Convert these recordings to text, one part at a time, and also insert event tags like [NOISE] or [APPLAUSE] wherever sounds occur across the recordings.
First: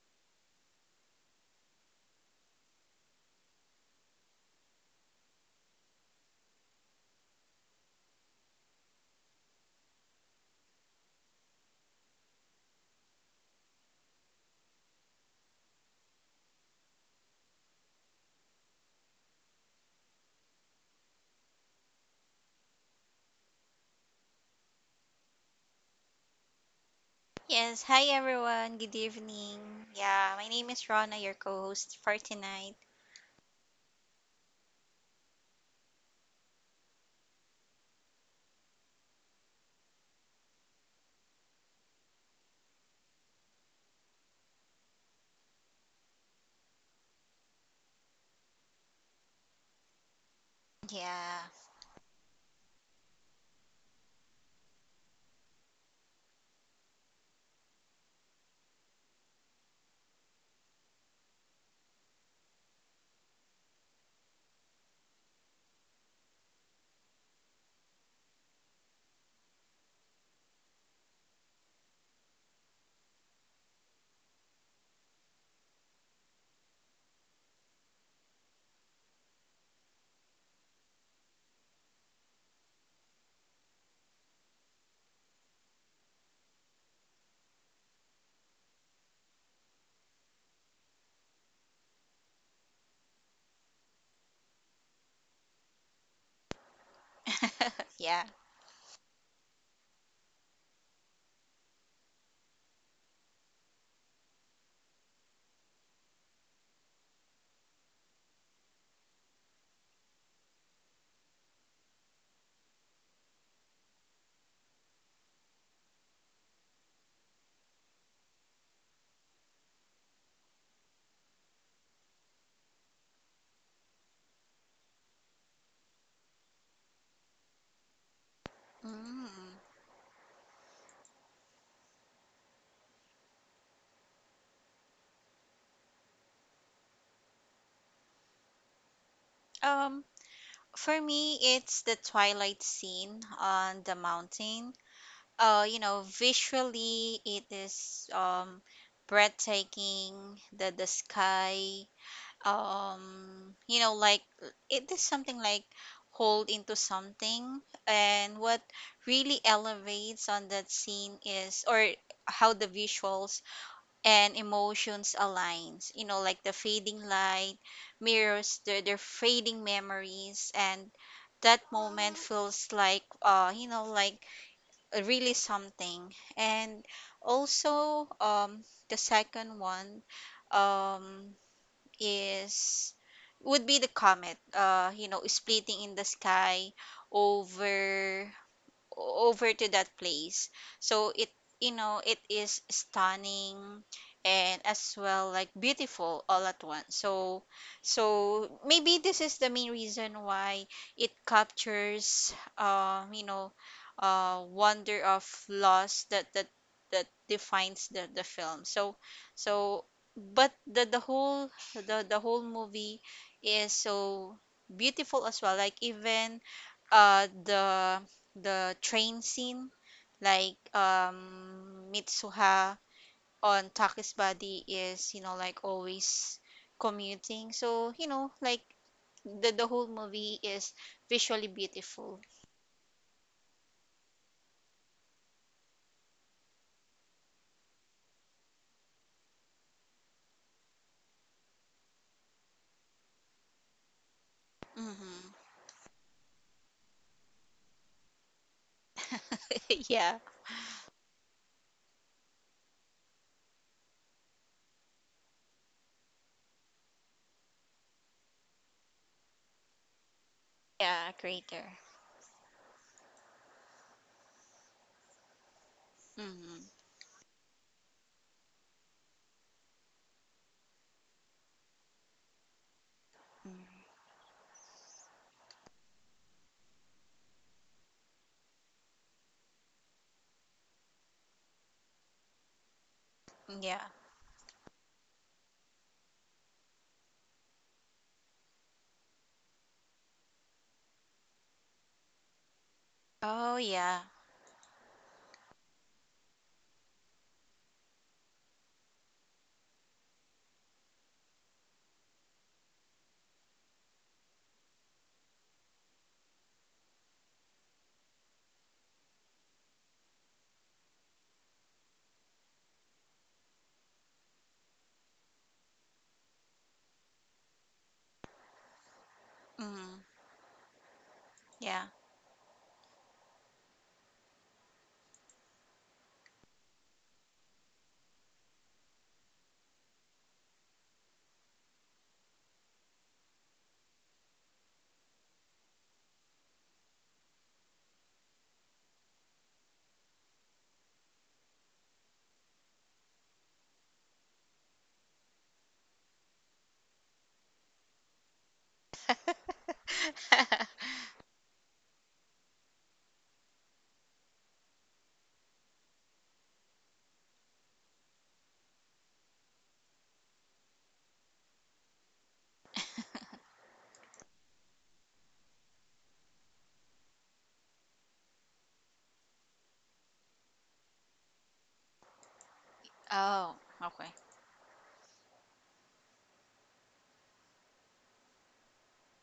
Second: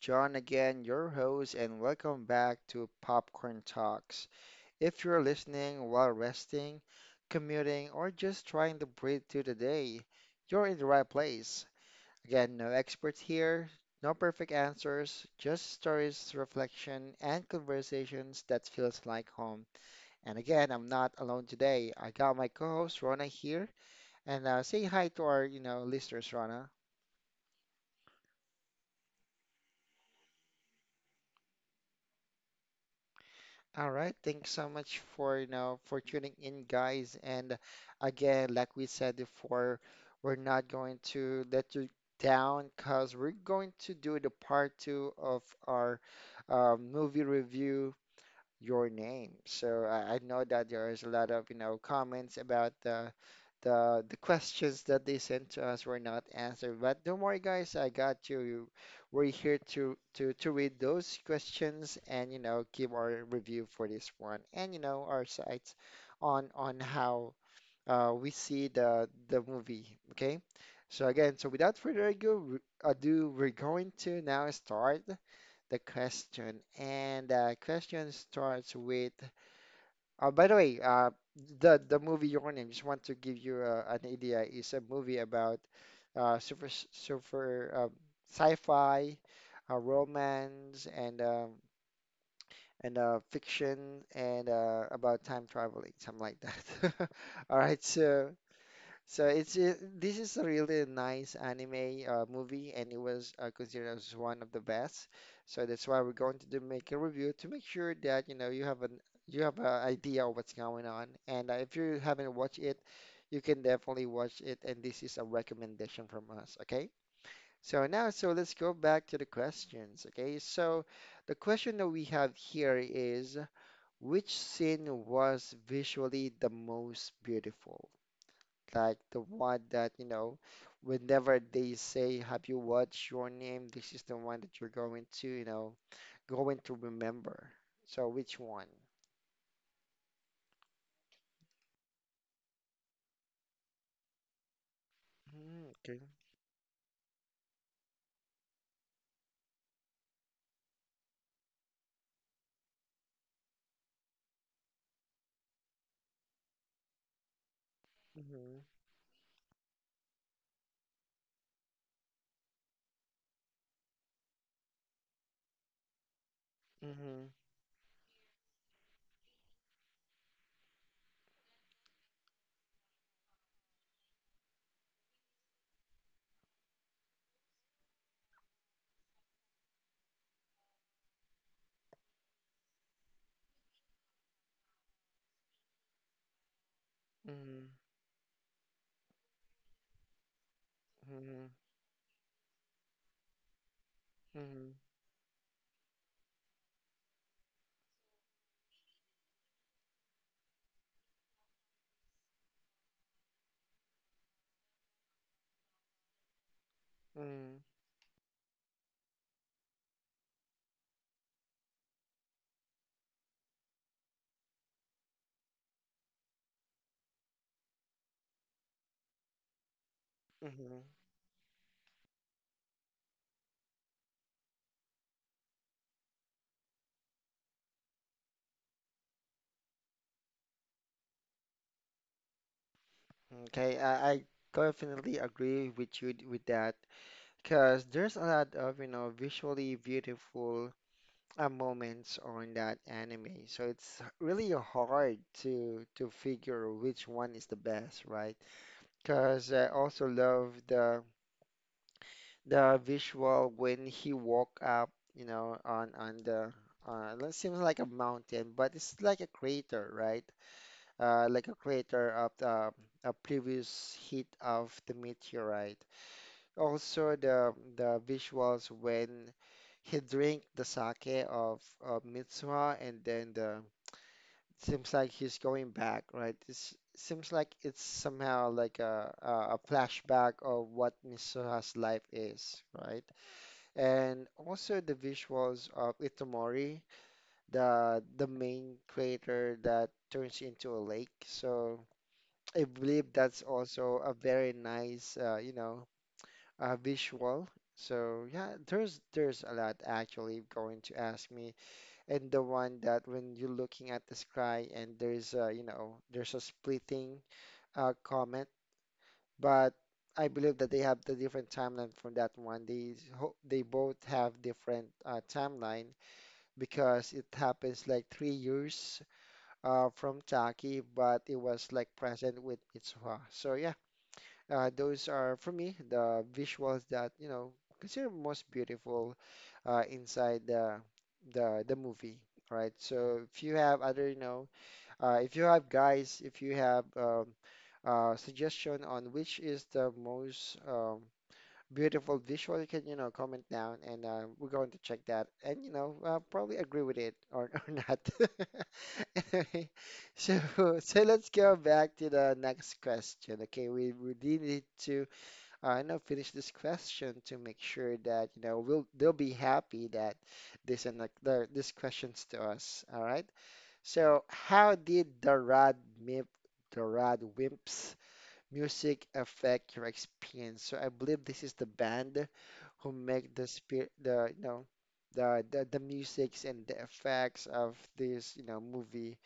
John again, your host, and welcome back to Popcorn Talks. If you're listening while resting, commuting, or just trying to breathe through the day, you're in the right place. Again, no experts here, no perfect answers, just stories, reflection, and conversations that feels like home. And again, I'm not alone today. I got my co-host Rona here, and say hi to our, listeners. Yes, hi everyone. Good evening. Yeah, my name is Rona, your co-host for tonight. All right, thanks so much for for tuning in, guys. And again, like we said before, we're not going to let you down because we're going to do the part two of our movie review, Your Name. So I know that there is a lot Yeah, of, you know, comments about the questions that they sent to us were not answered. But don't worry, guys, I got you. We're here to read those questions and, you know, give our review for this one and, you know, our sights on how we see the movie. Okay. So again, so without further ado, we're going to now start the question. And the question starts with. Oh, by the way, the movie Your Name. Just want to give you an idea. It's a movie about super super sci-fi, romance, and fiction, and about time traveling, something like that. [LAUGHS] All right, yeah. so. So this is a really nice anime movie, and it was considered as one of the best. So that's why we're going to do, make a review to make sure that you know you have an idea of what's going on. And if you haven't watched it, you can definitely watch it. And this is a recommendation from us. Okay. So now, so let's go back to the questions. Okay. So the question that we have here is, which scene was visually the most beautiful? Like the Mm. one that, you know, whenever they say, have you watched Your Name? This is the one that you're going to, remember. So which one? Um, for me, it's the twilight scene on the mountain. Mm, You okay. know, visually it is breathtaking. The sky, you know like it is something like hold into something and Mm-hmm. what really elevates on that scene is or how the visuals and emotions aligns, you know, like the fading Mm-hmm. light mirrors their fading memories, and that moment feels like you know like really something. And also the second one um is would be the comet, you know, splitting in the sky Mm-hmm. over over to that place. So it Mm-hmm. you know it is stunning and Mm-hmm. as well like beautiful all at once. So so maybe this is the main reason why it captures, you know, wonder of loss that that Mm-hmm. defines the film. So so but the whole the whole movie is so beautiful as well. Like even uh the the train scene, like Mm-hmm. Mitsuha on Taki's body is, you know, like always commuting. So, you know, like the whole movie is visually beautiful. Okay, I definitely agree with you with that because there's a lot of, you know, visually beautiful moments on that anime. So it's really hard Mm-hmm. to figure which one is the best, right? Because I [LAUGHS] also yeah, love the visual when he walk up, you know, on the it seems like a mountain, but it's like a crater, right? yeah, Like a greater. crater of the a previous hit of the meteorite. Mm-hmm. Also, the visuals when he drink the sake of Mitsuha, and then the Mm-hmm. seems like he's going back, right? It seems like it's somehow like a flashback of what Mitsuha's life is, right? Yeah. And also the visuals of Itomori, the main crater that turns into a lake. So I believe that's Oh, also yeah. a very nice, visual. So yeah, there's a lot actually. Going to ask me, and the one that when you're looking at the sky and there's a, you know, there's a splitting comet, but I believe that they have the different timeline from that one. They both have different timeline because it happens like 3 years from Mm-hmm. Taki, but it was Yeah. like present with Mitsuha. So yeah. Those are, for me, the visuals that, you know, consider most beautiful inside the movie, right? So if you have other, you know, if you have suggestion on which is the most beautiful visual, you can, you know, comment down and we're going to check that and, you know, probably agree with it, or [LAUGHS] or not. [LAUGHS] Anyway, so, [LAUGHS] so let's go back to the next question. Okay, we did need to, you know, finish this question to make sure that, you know, we'll they'll be happy that this and like this question's to us. All right. So, how did the Mip, Rad Wimps music affect your experience? So, I believe this is the band who make the oh, spirit, Okay. the you know the musics and the effects of this you know movie.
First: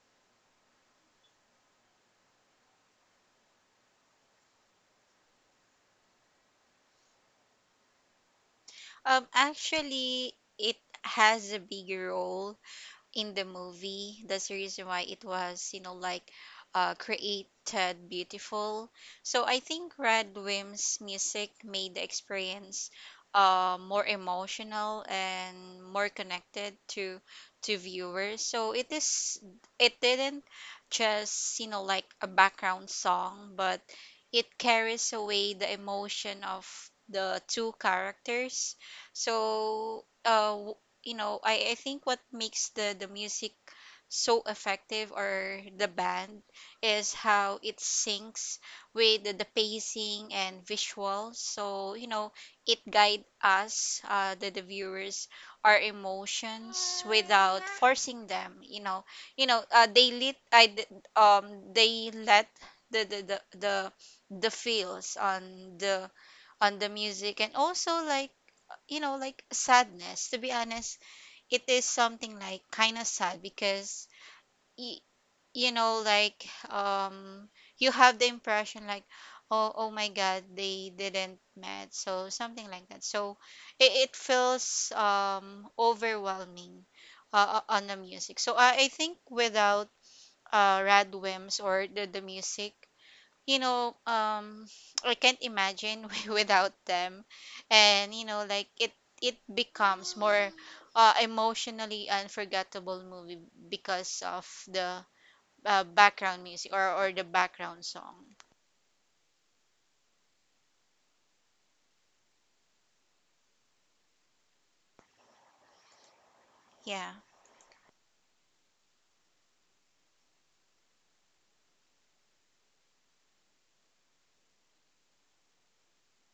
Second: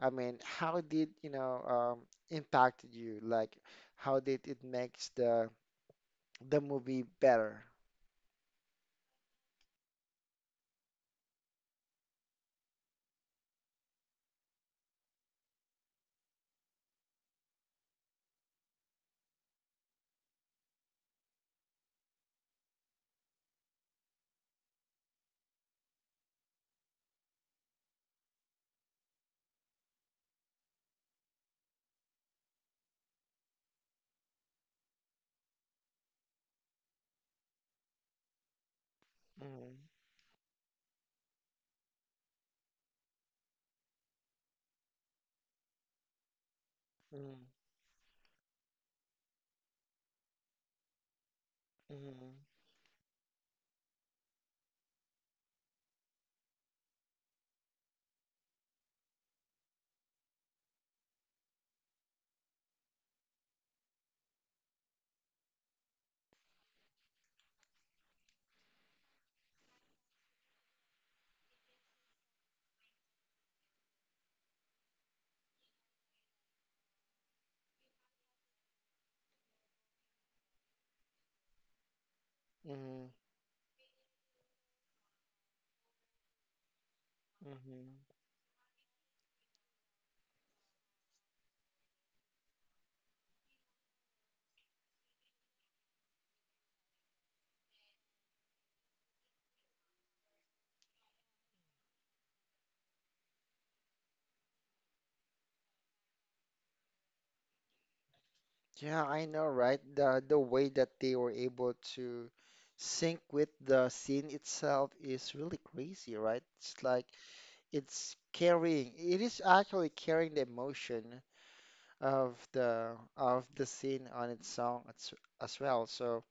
I mean, how did you know impacted you, like how did it makes the movie better? Actually, it has a bigger role in the movie. That's the reason why it was, you know, like created beautiful. So I think Red Wim's music made the experience more emotional and more connected to viewers. So it is it didn't just, you know, like a background song, but it carries away the emotion of the two characters. Mm-hmm. So you know, I think what makes the music so effective or the band is Mm. how it syncs with the pacing and visuals. So, you know, Mm. it guide us, the viewers, our emotions without forcing them, you know. You know, they lit I, d- um, they let the, the, the, the the feels on the music, and also like, you know, like sadness. To be honest, it is something like kind of sad because y- you know like you have the impression like, oh, oh my god, they didn't met, so something like that. Mm. So it feels overwhelming on the Mm. music, so I think without rad or the music, you know, I can't imagine [LAUGHS] without them, and you know, like it becomes more emotionally unforgettable movie because of the background music or the background song. Yeah, I know, right? The way that they were able to sync with the scene itself is really crazy, right? It's Yeah, like it is actually carrying the emotion of the of the scene on its song as well. So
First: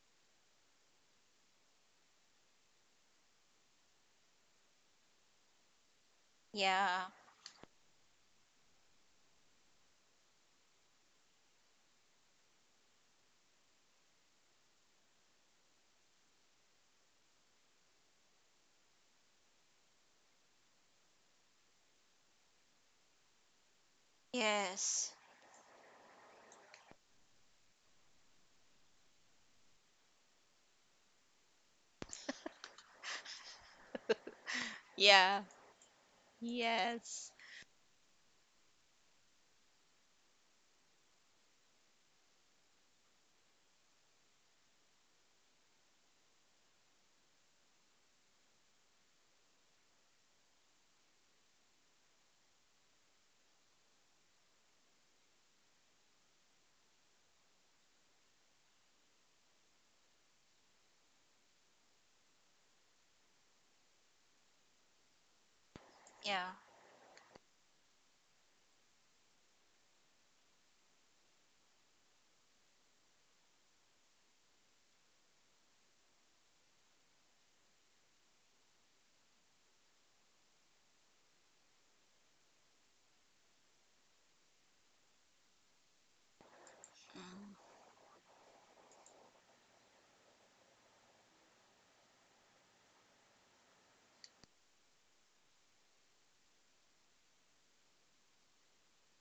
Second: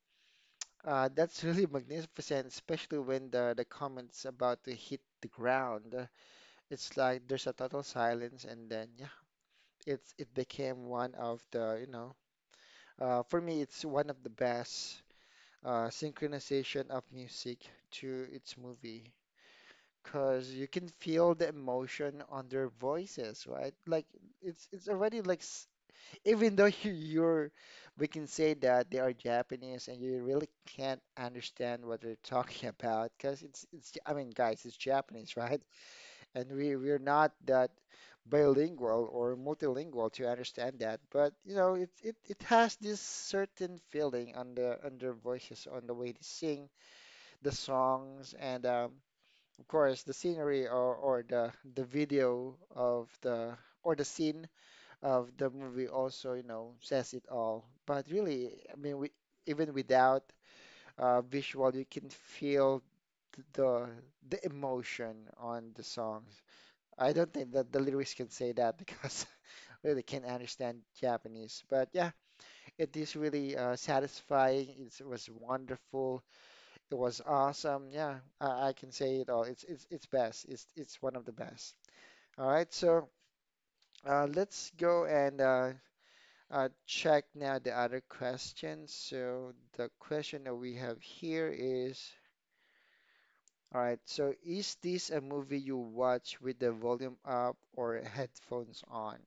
that's [LAUGHS] really magnificent, especially when the comments about to hit the ground, it's yeah, like there's a total silence, and then yeah, it's it became one of the you know for me, it's one of the best synchronization of music to its movie, because you can feel the emotion on their voices, right? Like it's yes, already like even though you're, we can say that they are Japanese and you really can't understand what they're [LAUGHS] talking about, because it's I mean, guys, it's Japanese, Yes. right? And we're not that bilingual or multilingual to understand that, but you know it has this certain feeling on the on their voices, on the way they sing the songs, and of course, the scenery, or the video of the or the scene of the movie also, you know, says it all. But really, I mean, we, even without visual, you can feel th- the the emotion on the songs. yeah. I don't think that the lyrics can say that, because [LAUGHS] really can't understand Japanese. But yeah, it is really satisfying. It was wonderful. It was awesome. Yeah, I can say it all. It's best. It's one of the best. All right, so let's go and check now the Mm. other questions. So the question that we have here is, all right, so is this a movie you watch with the volume up or headphones on?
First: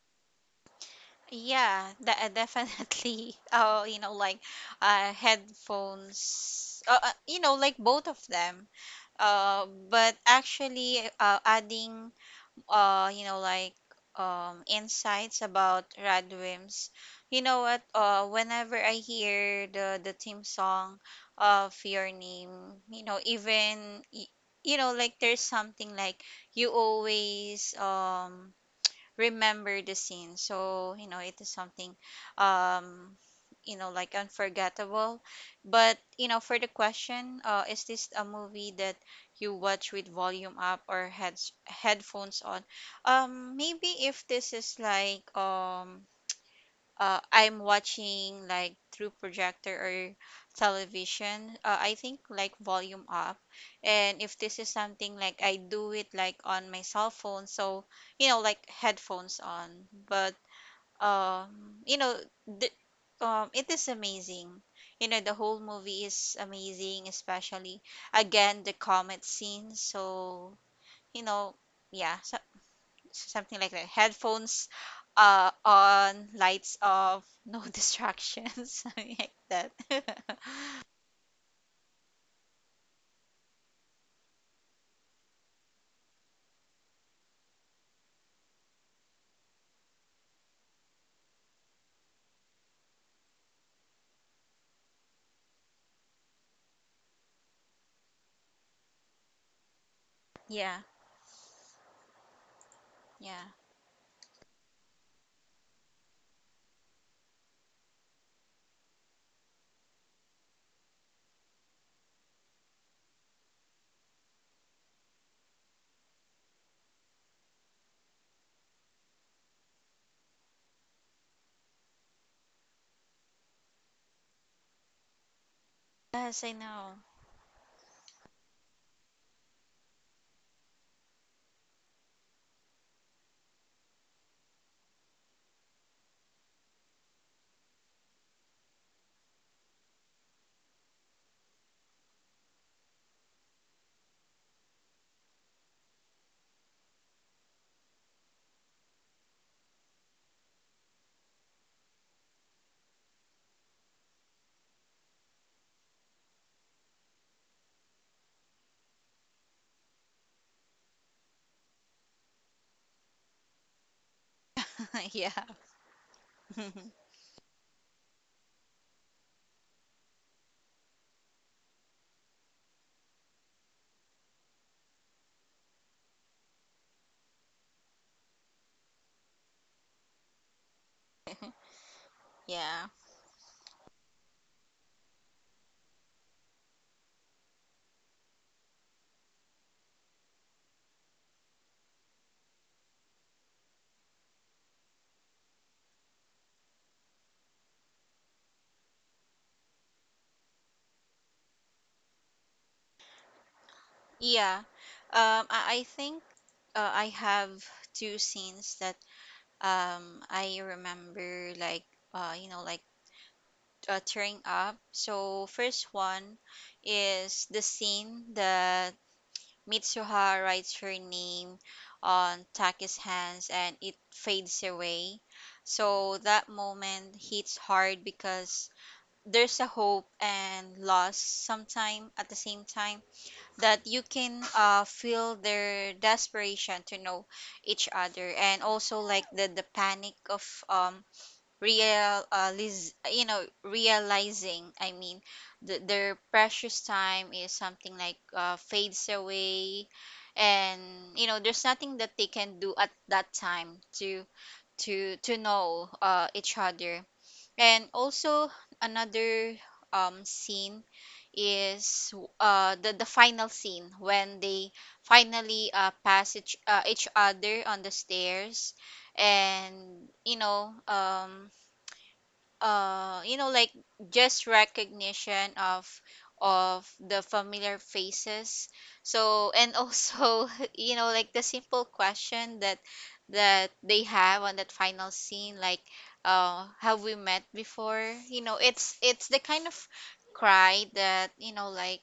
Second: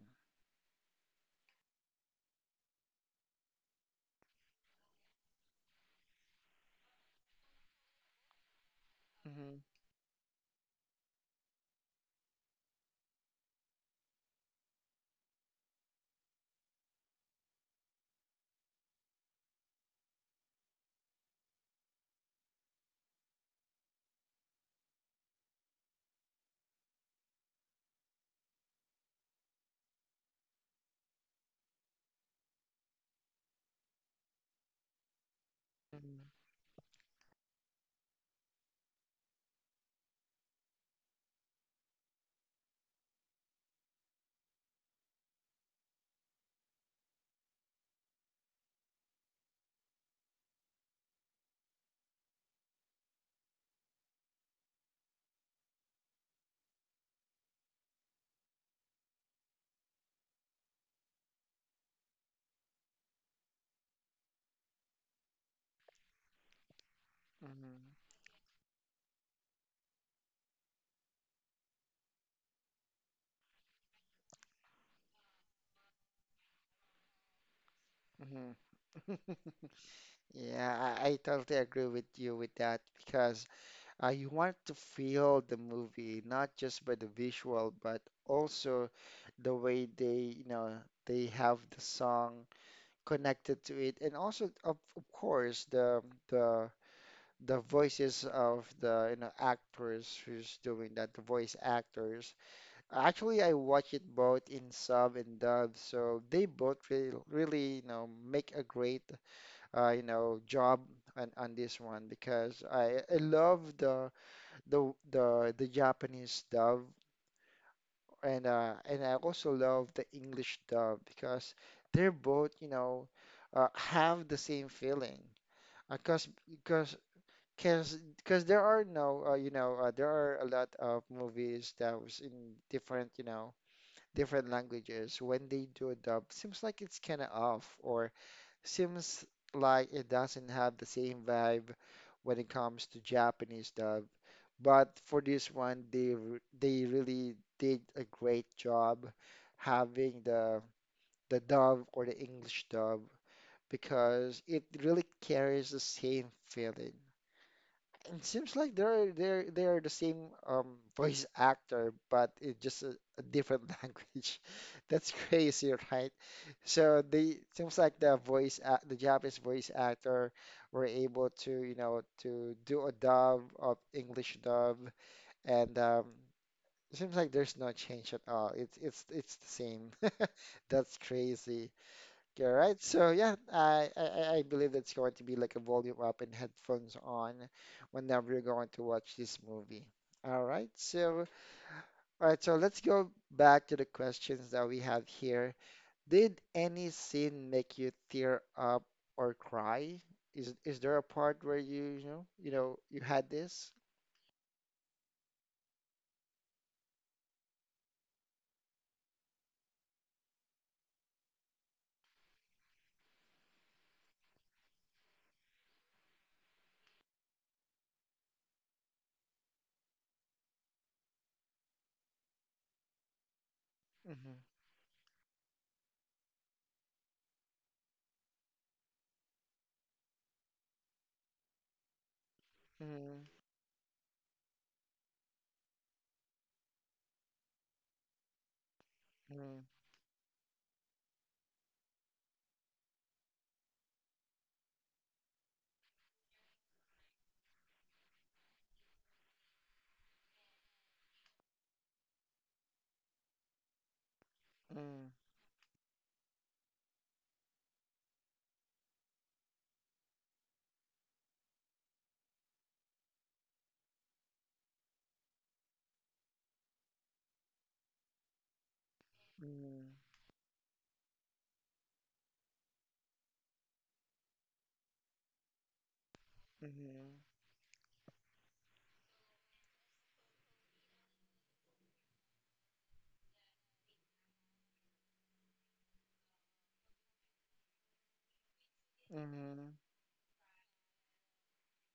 Yeah, that definitely. [LAUGHS] Oh, you know, like headphones. You know, like both of them. Hmm. But actually, adding you know, like insights about Radwim's. You know what? Whenever I hear the theme song of Your Name, you know, you know, like there's something like you always remember the scene. So, you know, it is something, um, you know, like unforgettable. But, Hmm. you know, for the question, is this a movie that you watch with volume up or heads headphones on? Maybe if this is like, I'm watching like through projector or television, I think like volume up. And if this is something like I do it like on my cell phone, so you know like headphones on. But um, you know, the, it is amazing. You know, the whole movie is amazing, especially again the comet scene. So you know, yeah, something like that. Headphones on, lights off, no [LAUGHS] Hmm. Hmm. distractions, something like that. [LAUGHS] [LAUGHS] Yeah, I totally agree with you with that, because uh, you want to feel the movie, not just by the visual, but also the way they, you know, they have the song connected to it, and also, of course, the the voices of the, you know, actors who's yeah, doing that, the voice actors. Actually, yeah. I watch it both in sub and dub, so they both really, really, you know, make a great, job on this one, because I love the the Japanese dub, and I also love the English dub, because they're both, you know, have the same feeling. Because Yes, I know. There are no there are a lot of movies that was in different you know different languages, when they do a dub seems like it's kind of off, or seems like it doesn't have the same vibe when it comes to Japanese dub. But for this one, they really did a great job having the dub or the English dub, because it really carries the same feeling. It seems like they are the same voice actor, but it's just a different [LAUGHS] language. [LAUGHS] That's yeah, crazy, right? [LAUGHS] So they seems like the voice act, the Japanese voice actor were able to you know to do a dub of English dub, and it seems like there's no change at all. It's the same. [LAUGHS] That's crazy. Okay, right. yeah, So yeah, I believe it's going to be like a volume up and headphones on whenever you're going to watch this movie. All right. So all right. So let's go back to the questions that we have here. Did any scene make you tear up or cry? Is there a part where you you know you had this? yeah. I think I have two scenes that I remember like you know like tearing up. So first one is the scene that Mitsuha writes her name on Taki's hands and it Mm-hmm. fades away. So that moment hits hard because there's a hope and loss sometime at the same time Mm-hmm. that you can feel their desperation to know each other, and also like the panic of you know, realizing, I mean, their precious time is something like fades away, and you know there's nothing that they can do at that time Mm-hmm. to know each other. And also another scene is the final scene when they finally pass each other on the stairs, and you know um you know like just recognition of the Mm-hmm. familiar faces. So and also [LAUGHS] you know like the simple question that that they have on that final scene like have we met before, you know it's the kind Mm-hmm. of cry that you know like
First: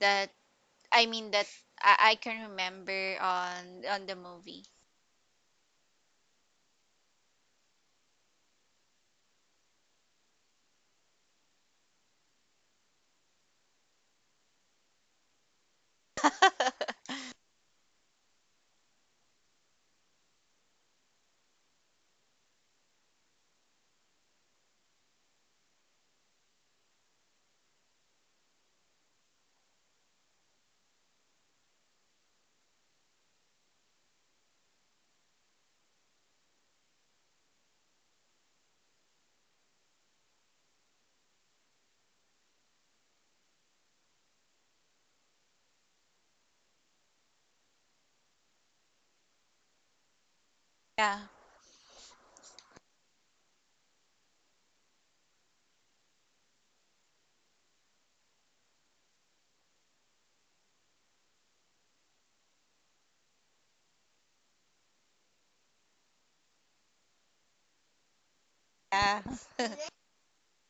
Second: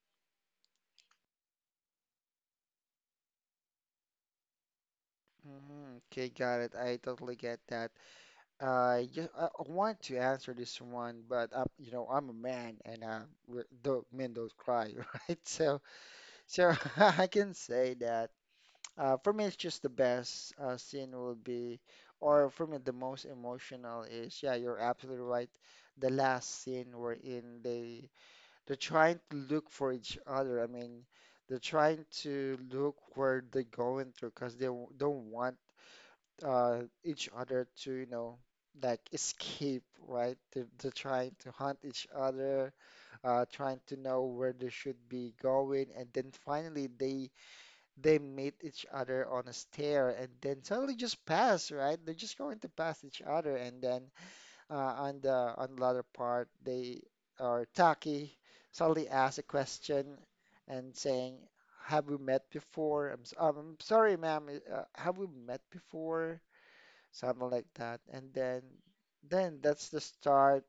that that I can remember on the movie. Hmm. Okay, got it. I totally get that. I just I want to answer this one, but I'm, you know, I'm a man, and do men don't cry, [LAUGHS] right? So, so [LAUGHS] I can say that for me, it's just the best scene will be, or for me, the most emotional is, yeah, you're absolutely right. The last scene wherein they're trying to look for each other. I mean, they're trying to look where they're going through, because they don't want uh, each other to, you know, like escape, right? To trying to hunt each other, trying to know where they should be going, and then finally they meet each other on a stair, and then suddenly Yeah just pass, right? They're just going to pass each other, and then on the other part, they or Taki suddenly asks a question and saying, have we met before? I'm sorry, ma'am. Have we met before? Something like that. And then Yeah. That's the start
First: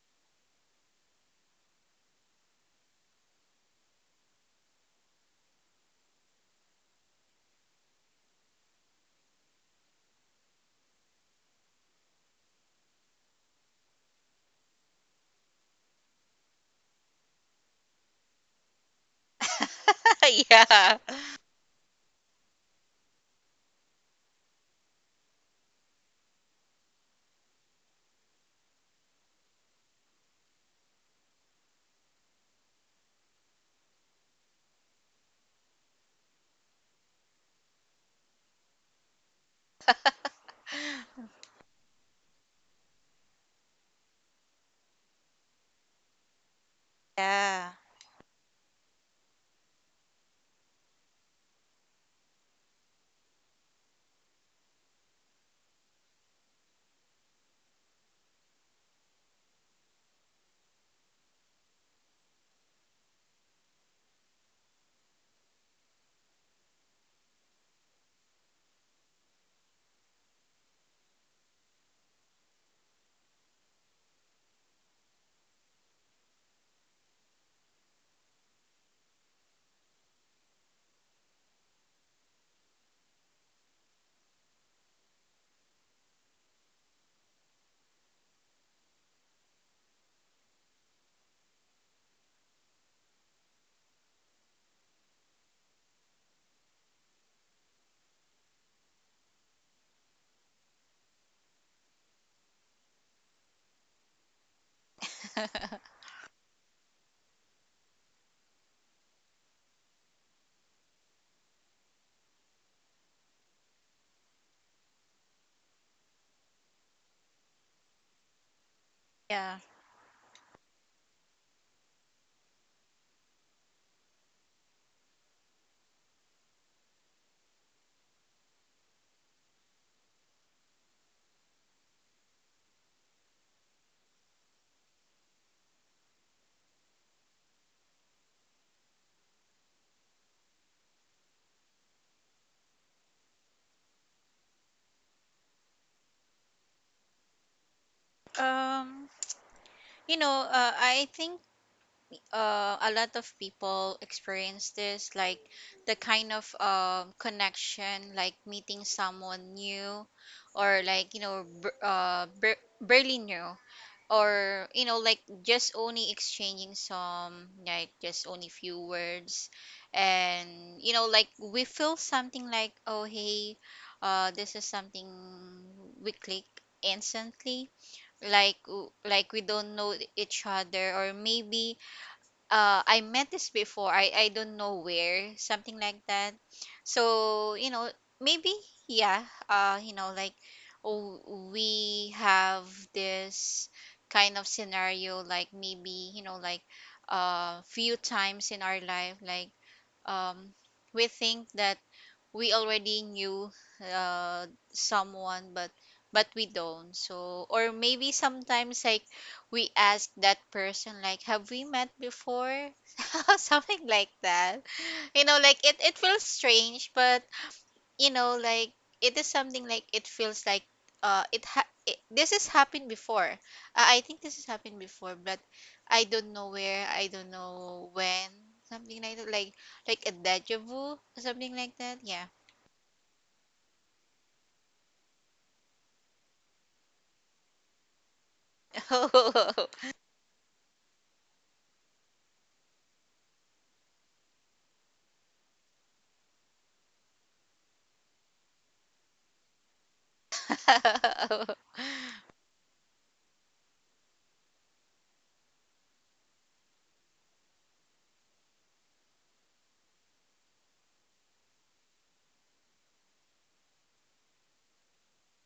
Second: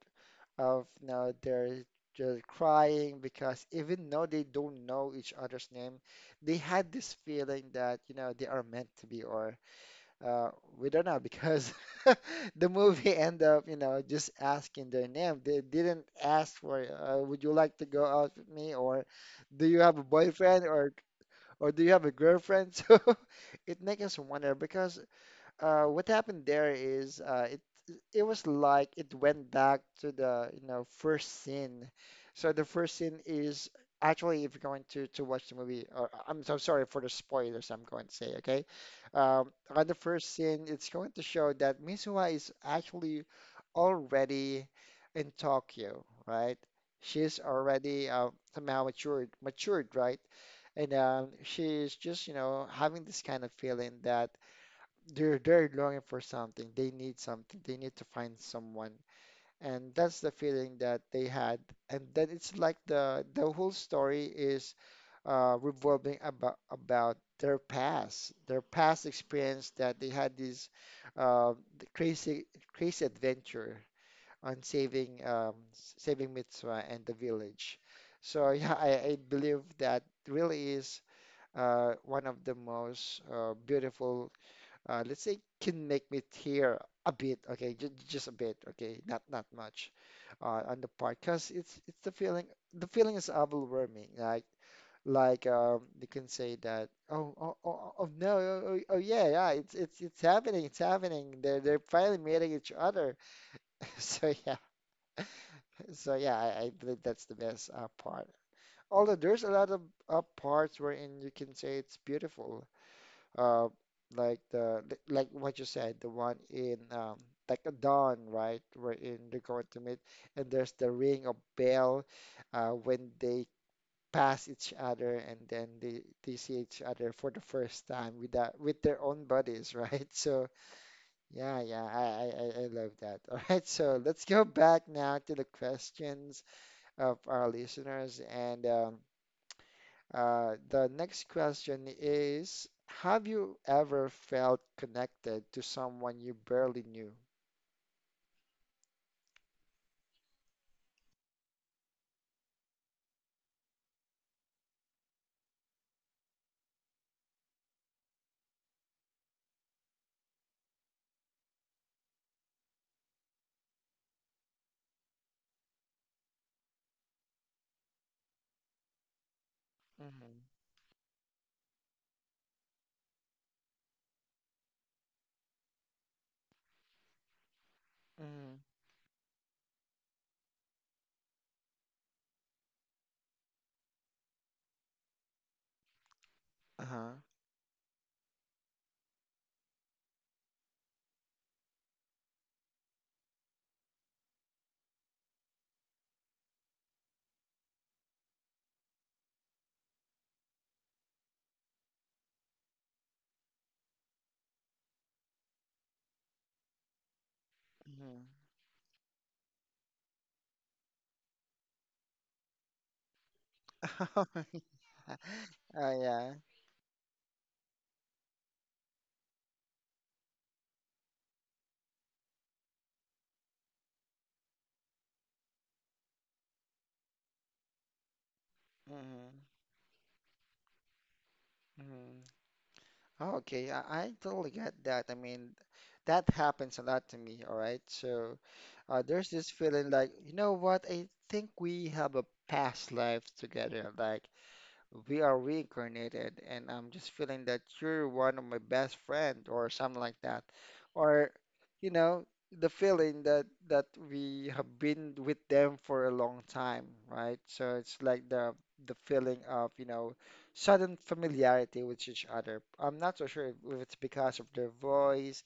of now they're just crying because even though they don't know each other's name, they had this feeling that you know they are meant to be, or uh, we don't know because [LAUGHS] the movie end up you know just asking their name. They didn't ask for would you like to go out with me, or do you have a [LAUGHS] boyfriend, yeah or do you have a girlfriend? [LAUGHS] So it makes us wonder because what happened there is it was like it went back to the you know first scene. So the first scene is actually if you're going to watch the movie, or I'm so sorry for the spoilers I'm going to say, okay? On the first scene, it's going to show that Mizuha is actually already in Tokyo, right? She's Yeah. already somehow matured, matured, right? And she's just, you know, having this kind of feeling that they're longing for something. They need something. They need to find someone. And that's the feeling that they had. And then it's like the whole story is revolving about their past experience that they had this uh, crazy crazy adventure on saving saving Mitsua and the village. So [LAUGHS] yeah, I believe that really is one of the most beautiful, let's say, can make me tear a bit, okay, just a bit, okay, not not much, on the part, cause it's the feeling is overwhelming, like you can say that, oh oh oh, oh oh, no, oh, oh oh, yeah yeah, it's happening, it's happening, they're finally meeting each other, [LAUGHS] so yeah, so yeah, I believe that's the best part. Although there's a lot of parts wherein you can say it's beautiful, uh, like the li- like what you said, the one in like a dawn, right? Wherein they're yeah going to meet, and there's the ring of bell when they pass each other, and then they see each other for the first time with that with their own bodies, [LAUGHS] right? So yeah, yeah, I love that. [LAUGHS] All right, so let's go back now to the questions of our listeners, and the next question is, have you ever felt connected to someone you barely knew? Um. You know, I, think a lot of people experience this, like the kind of connection, like meeting someone new, or like, you know, barely new, or, you know, like just only exchanging some, like just only few words. Mm-hmm. And, you know, like we feel something like, oh, hey, this is something we click instantly, Mm-hmm. like like we don't know each other, or maybe I met this before, I don't know where, something like that. Uh-huh. So you know maybe yeah you know like we have this kind of scenario like maybe you know like few times in our life like um we think that we already knew uh, someone, but we don't. So or maybe Mm-hmm. sometimes like we ask that person like, have we met before? [LAUGHS] Something like [LAUGHS] that. mm You know like it Oh, feels yeah. strange, but you know like it is something like it feels like it, ha- it this has happened before, I think this has happened before, but I don't know where, I don't know when, something like that, Mm-hmm. Like a deja vu, something like that. Yeah Mm-hmm. Okay, I totally get that. I mean, that happens a lot to me, all right? So, there's this Oh. feeling like, you know what? I think we have a past life together. Like, we are reincarnated and I'm just feeling that you're one of my best friend or something like that. Or, [LAUGHS] you know, the feeling that we have been with them for a long time, right? So it's like the feeling of, you know, sudden familiarity with each other. I'm not so sure if it's because of their voice,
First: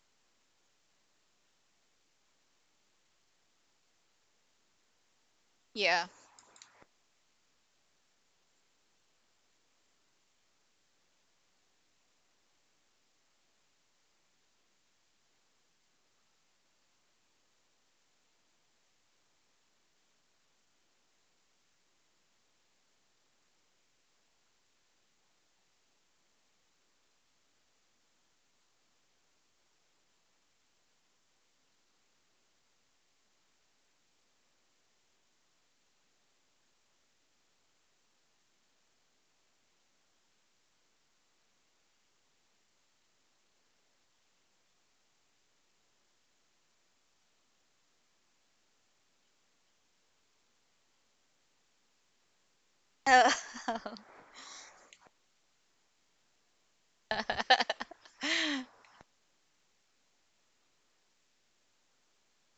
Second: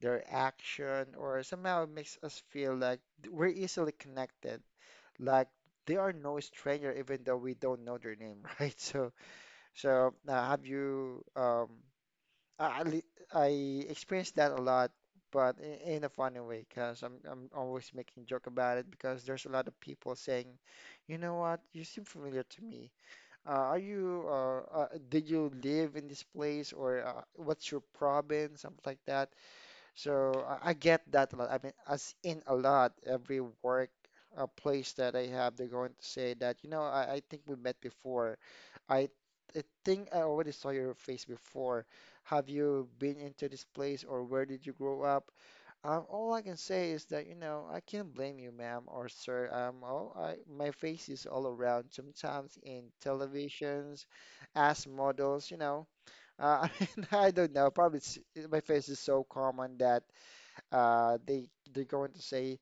their action, or somehow it makes us feel like we're easily connected. Like they Yeah. are no stranger even though we don't know their name, [LAUGHS] right? So so have you? I experienced that a lot, but in a funny way, because I'm always making joke about it because there's a lot of people saying, you know what, you seem familiar to me. Are you? Did you live in this place, or what's your province? Something like that. So I get that a lot. I mean, as in a lot, every work place that I have, they're going to say that, you know, I think we met before. I, I think I already saw your face before. Have you been into this place, or where did you grow up? All I can say is that, you know, I can't blame you, ma'am or sir. Oh, my face is all around, sometimes in Oh. televisions, as models, you know. [LAUGHS] I mean, I don't know. Probably [LAUGHS] it's, my face is so common that they they're going to say,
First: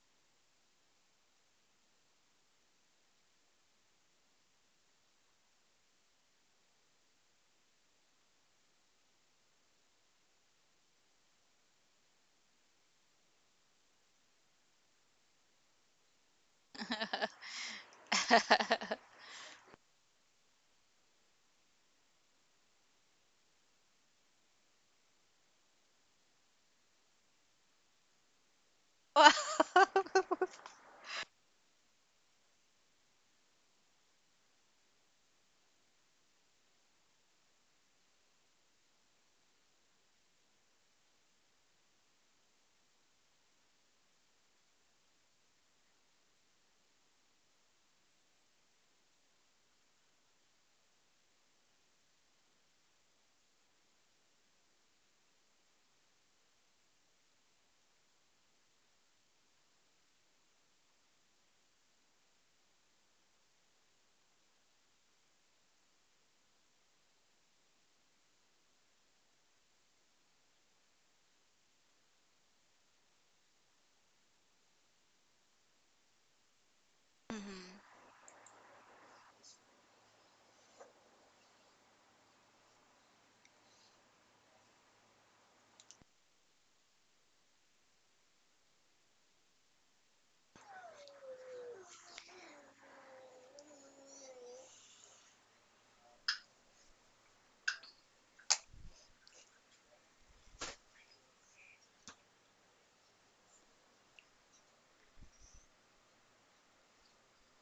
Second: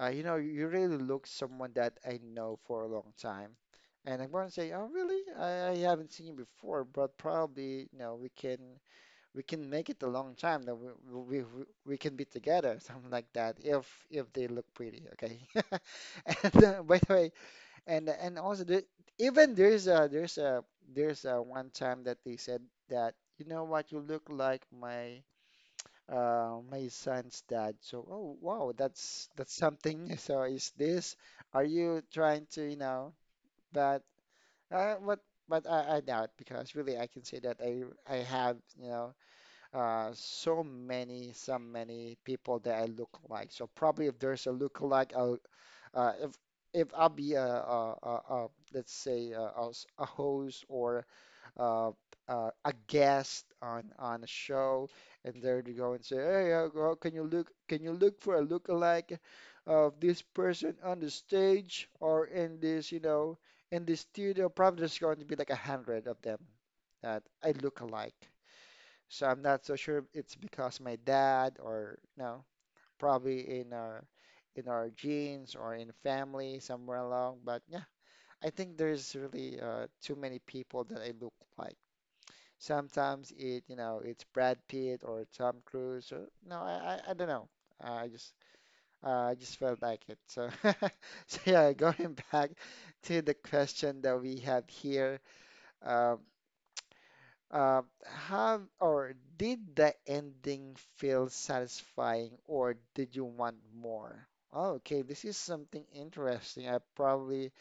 you know, you really look someone that I know for a long time, and I'm going to say, oh, really? I haven't seen you before, but probably, you know, we can make it a long time that we can be together, [LAUGHS] something like that, if they look pretty, okay? [LAUGHS] And by the way, and also the, even there's a one time that they said that you know what you look like my my son's dad. So, oh wow, that's Wow. something. [LAUGHS] New. So, is this? Are you trying to, you know? But what? But I doubt because really I can say that I have you know so many people that I look like. So probably if there's a look alike, I'll uh if if I'll be a let's say a host or uh, a guest on a show, and there you go and say, "Hey, go- can you look for a lookalike of this person on the stage or in this, you know, in the studio?" Probably there's going to be like a hundred of them that I look alike. So I'm not so sure if it's because my dad or no, probably in our genes or in family somewhere along. But Mhm. yeah, I think there's really too many people that I look like. Sometimes it, you know, it's Brad Pitt or Tom Cruise or no, I don't know. Uh, I just I just felt like it. So, [LAUGHS] so yeah, going [LAUGHS] back to the question that we have here, um, uh, have, or did the ending feel satisfying, or did you want more? Oh, okay, this is something interesting. I probably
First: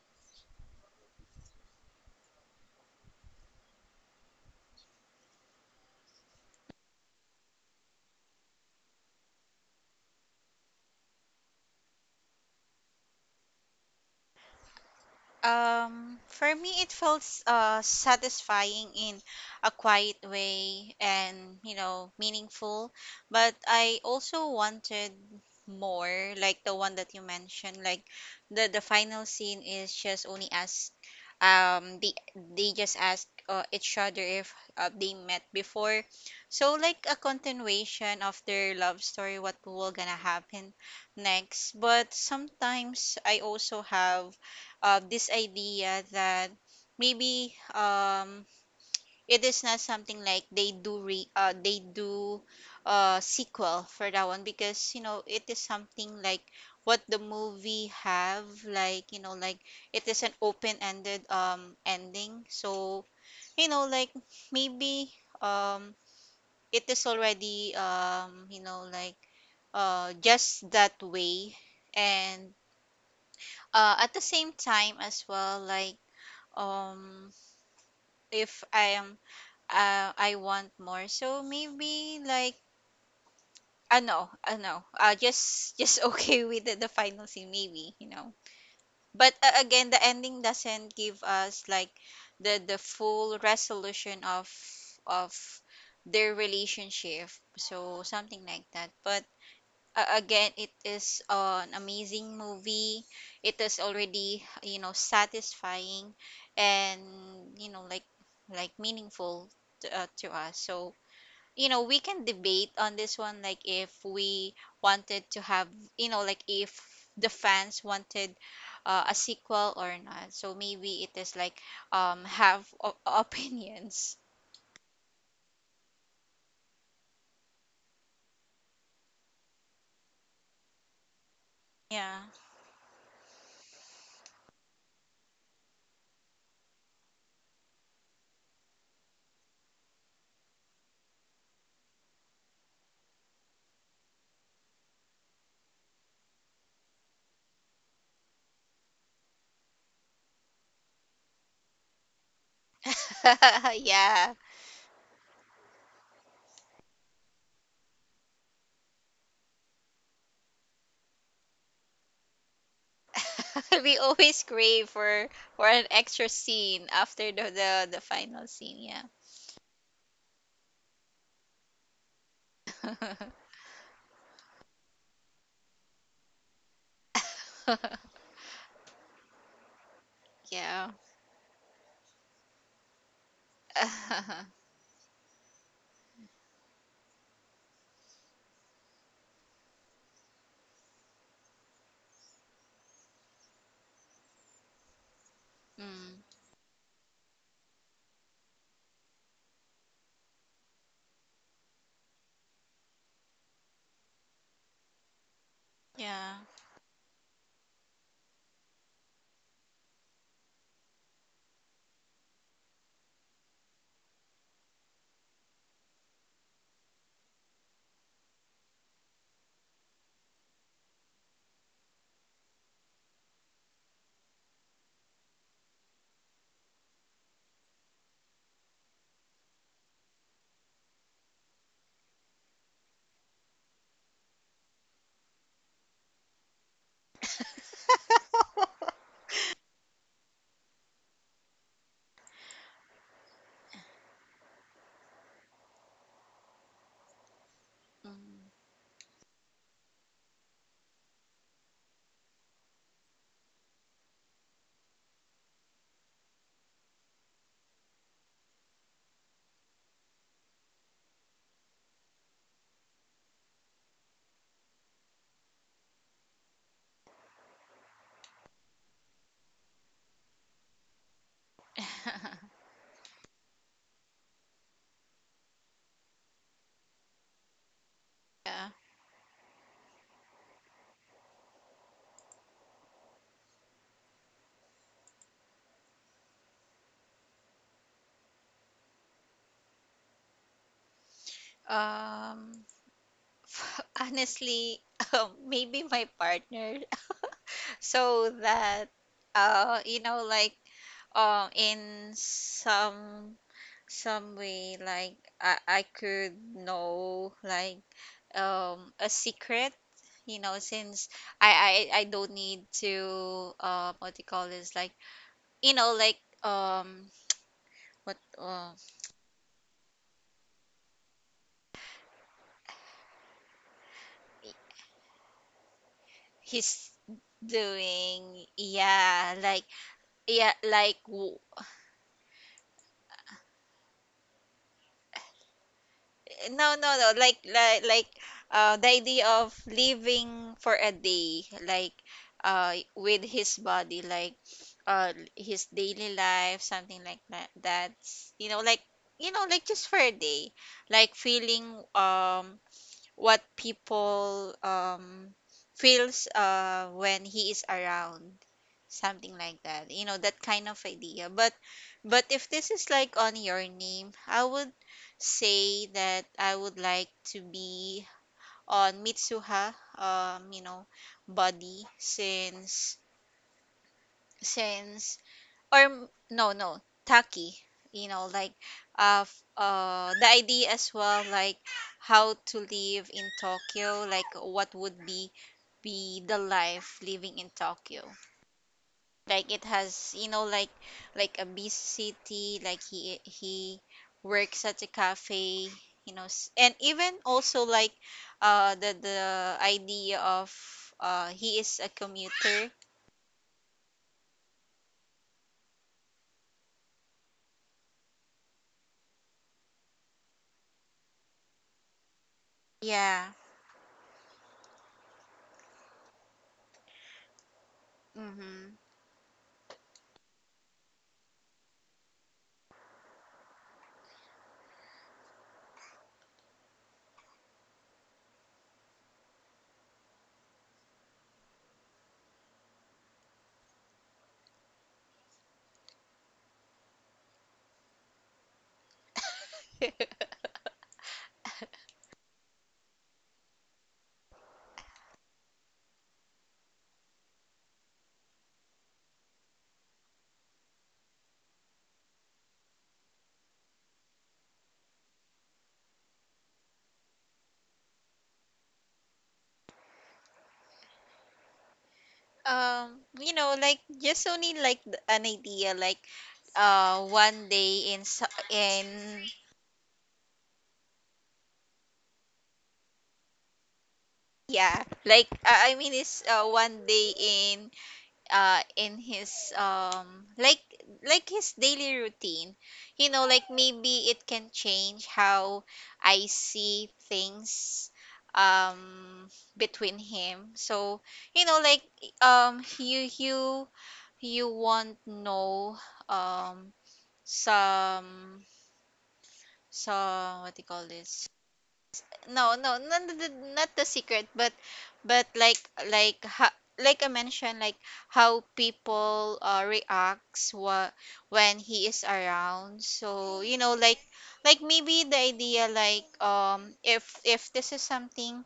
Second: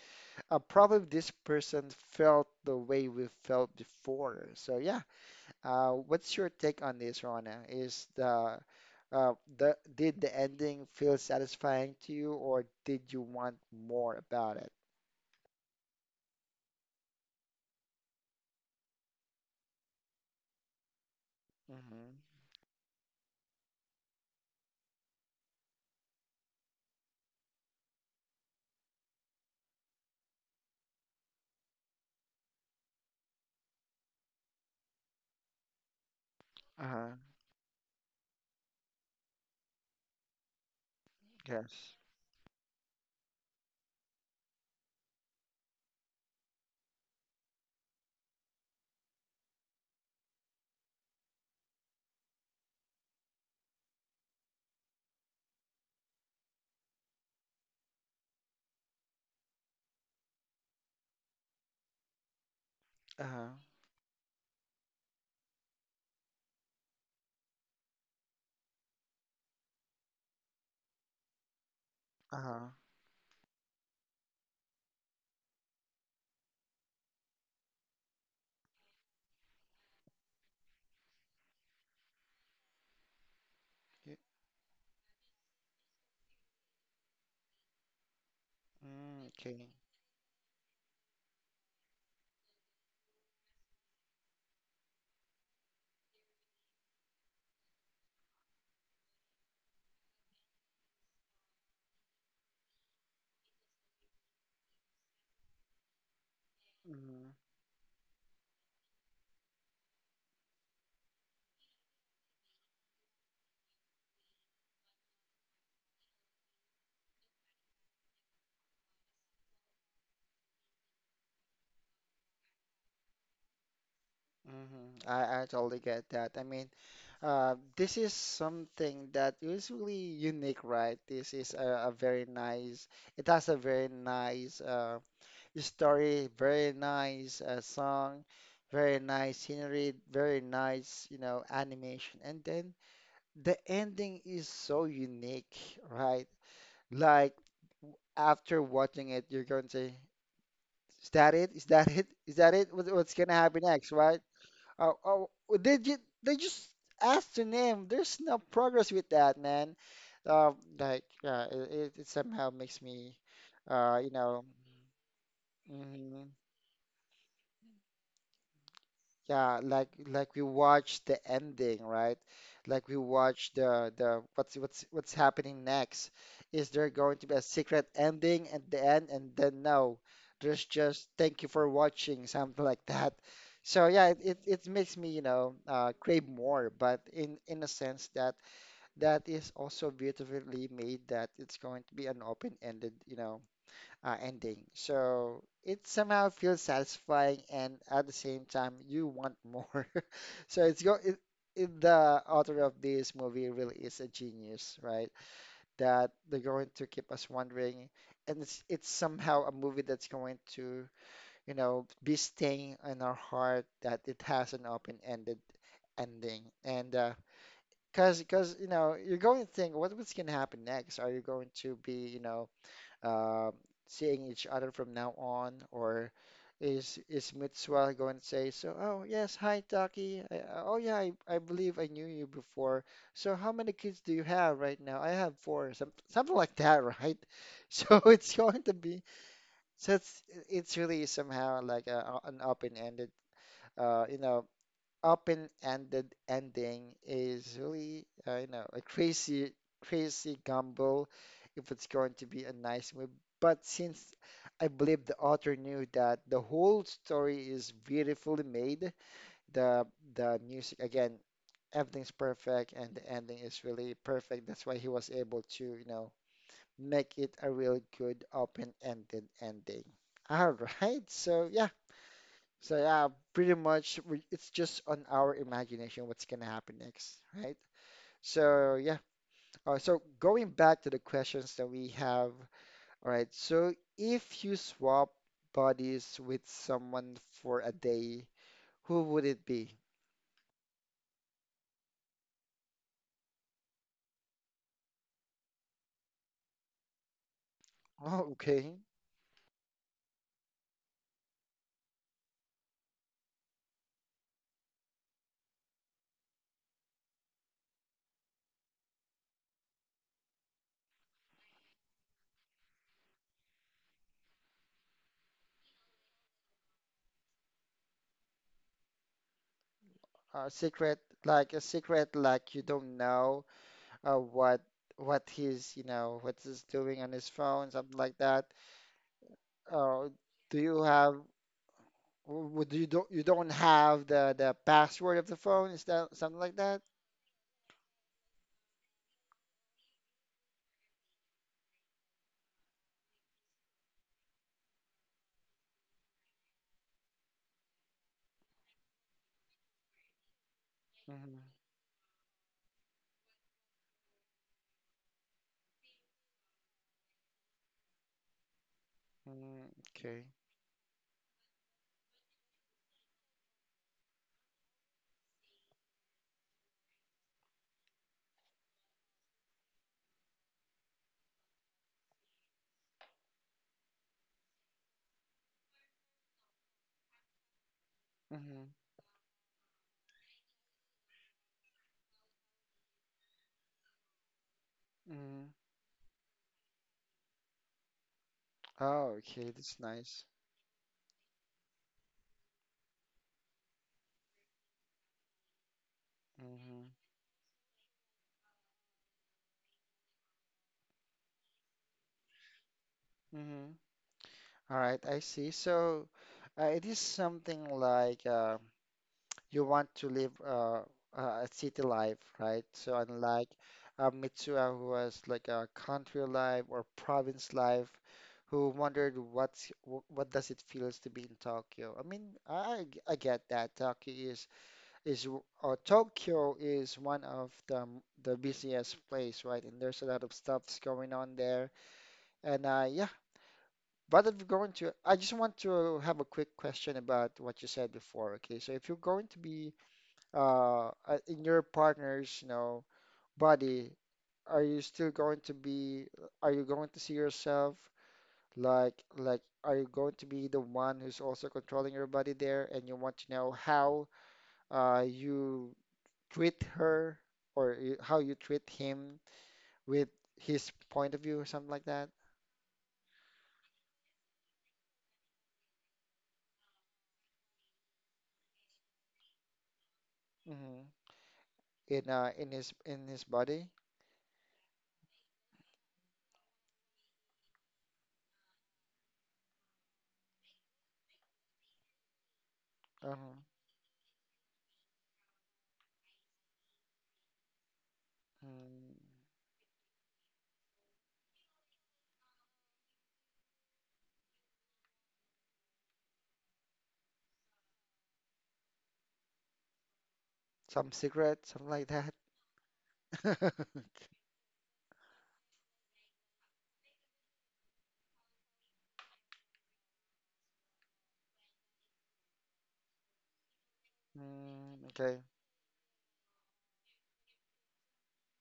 probably this person felt the way we felt before. So yeah, what's your take on this, Rona? Is the did the ending feel satisfying to you, or did you want more about it? For me, it felt satisfying in a quiet way and, you know, Mm-hmm. meaningful. But I also wanted more, like the one that you mentioned. Like the final scene is just only ask, um, they they just ask each other if they met before. So like a Uh-huh. continuation of their love story, what will gonna happen next. Yes. But sometimes I also have this idea that maybe it is not something like they do re they do sequel for that one, because you know it is something like what the movie have, like you know like it is an open-ended ending. So Uh-huh. you know like maybe um it is already you know like just that way. And Uh-huh. At the same time as well like um if I am I want more, so maybe like Y- no, just just [LAUGHS] okay with the final scene, maybe you know. Mm, But okay. again, the ending doesn't give us like the full resolution of their relationship, so something like that. But again, it is an amazing movie, it is already you know satisfying and Mm-hmm. you know like meaningful to us. So you know we can debate on this one like if we wanted to have you know like if the fans wanted a sequel or not. So maybe it is like have opinions Mm-hmm. I totally get that. I mean, this is something that is really unique, right? This is a yeah very nice. It has a very nice. Story, very nice song, very nice scenery, very nice, you know, animation. And then the ending is so unique, right? Like after watching it, you're going to say, "Is that it? Is that [LAUGHS] it? Is that it? What, what's gonna happen [LAUGHS] next, right?" yeah Oh, oh, they just asked the name. There's no progress with that, man. Like, yeah, it it somehow makes me, [LAUGHS] We you always know, crave for an extra mhm. scene after the the final scene yeah Yeah, like we watch the ending, right? Like we watch the what's happening next. Is there going to be a secret ending at the end? And then no, there's [LAUGHS] yeah just thank you for watching, [LAUGHS] something like that. So yeah, [LAUGHS] it makes me, you know, crave more, but in a sense that that is also beautifully made that it's going to be an open-ended, you know, ending. So it mm, somehow feels satisfying, and at the same time, you want more. [LAUGHS] So it's go. It, the author of this movie really is a genius, right? That yeah they're going to keep us wondering, and it's somehow a movie that's going to, you know, be staying in our heart that it has an open-ended ending, and cause you know, you're going to think, what what's going to happen next? Are you going to be, you know, um seeing each other from now on? Or is Mitsua going to say, so, oh, yes, hi, Taki. Oh, yeah, I believe I knew you before. So how many kids do you have right now? I have four, something like that, right? [LAUGHS] So it's going to be, so it's, it's really somehow like a, an open-ended, you know, open-ended ending is really, mm you know, a crazy, crazy gamble if it's going to be a nice movie. But since I believe the author knew that the whole story is beautifully made, the the music again, everything's perfect and the ending is really perfect. That's why he was able to, you know, make it a really good open-ended ending. All right, so yeah, [LAUGHS] so yeah, pretty much it's just on our imagination what's gonna happen next, right? yeah So yeah, so going back to the questions that we have, all right. So if you swap bodies with someone for a day, who would it be? [LAUGHS] um [LAUGHS] honestly [LAUGHS] Maybe my partner, so Oh, okay. that uh you know like in some way, like I could know, like, a secret. You know, since I don't need to, what do you call this, like, you know, like, um what A secret, a secret, like you don't know uh, what what he's, you know, what he's he's doing on his phone, something like doing. that. Yeah like Uh, yeah do you like have? w- Or would you don't have the password of the phone? Is that something like no that? no no like like The idea of living for a day, like, with his body, like, his daily life, something like that. That's, you know, like, you know, like, just for a day, like Mm-hmm. feeling um what people feels when he is around, something like Mm, that. You know, okay. that kind of idea. But if this is like on Your Name, I would say that I would like to be on Mitsuha, you know, body. Since or m- no no Tacky, you know, like, Mm-hmm. The idea as well, like how to live in Tokyo. Like, what would be Mm-hmm. The life living in Tokyo. Oh, Like, okay. it That's has, you nice. know, like a busy city. Like, he works at a cafe. You know, and Mm-hmm. even also like the idea of, he is a commuter. Mm-hmm. All right. I see. So, it is something like. You want to live a city life, right? So Yeah, unlike Mitsuha, who has like a country life or province life, who mm-hmm. wondered what does it feels to be in Tokyo. I mean, I get that Tokyo is w- or Tokyo is one of the busiest place, right? And there's a lot of stuffs going on there. And yeah, but if you're going to, I just want to have a quick question about what you said before. Okay, so if you're going to be [LAUGHS] in your partner's, you know, body, are you still going to be, are you going to see yourself are you going to be the one who's also controlling your body there, and you want to know how you treat her or you, how you treat him with his point of view or something like that? um, You know, like, just only like, an idea, like one day in Hmm. In his in his body, yeah, like, I mean it's one day in his, um like like his daily routine. You know, uh-huh. like, maybe it can change how I see things, Mm. um between him. So, you know, like, um you you you won't know um some some, what do you call Some this? secret, something like that. No, no, not the, not the [LAUGHS] secret, but like ha, like I mentioned, like how people reacts, what when he is around. So you know, like Mm, maybe the okay. idea, like, if this is something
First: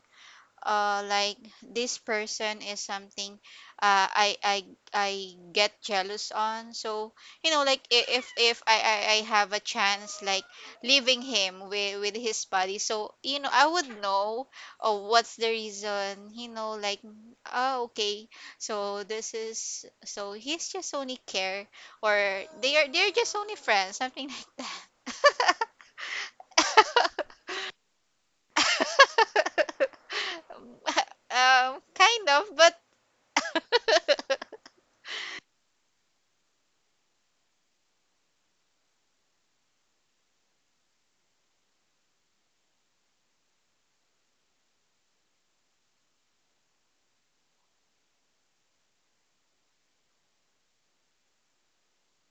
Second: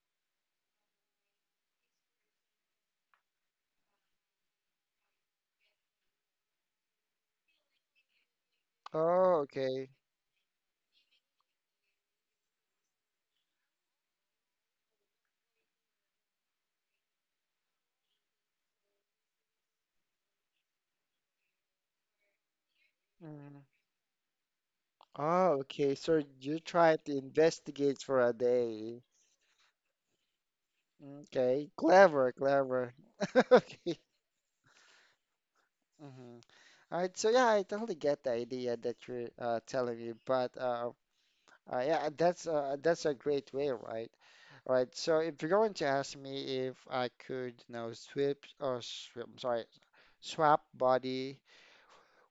like, this person is something uh I I I get jealous on. So you know like, if I Oh, have a okay. chance, like leaving him with his body, so you know, I would know what's the reason. You know, like, oh okay, so this is, so he's just only care, or they are, they're just only Mm. friends, something like that. Oh, okay. So you try to [LAUGHS] investigate for a [LAUGHS] day. um, Okay. Kind Clever, of, but clever. [LAUGHS] [LAUGHS] Okay. Mm-hmm. All right. So yeah, I totally get the idea that you're telling me, but yeah, that's a great way, right? All right. So if you're going to ask me if I could, you know, I'm sorry, swap body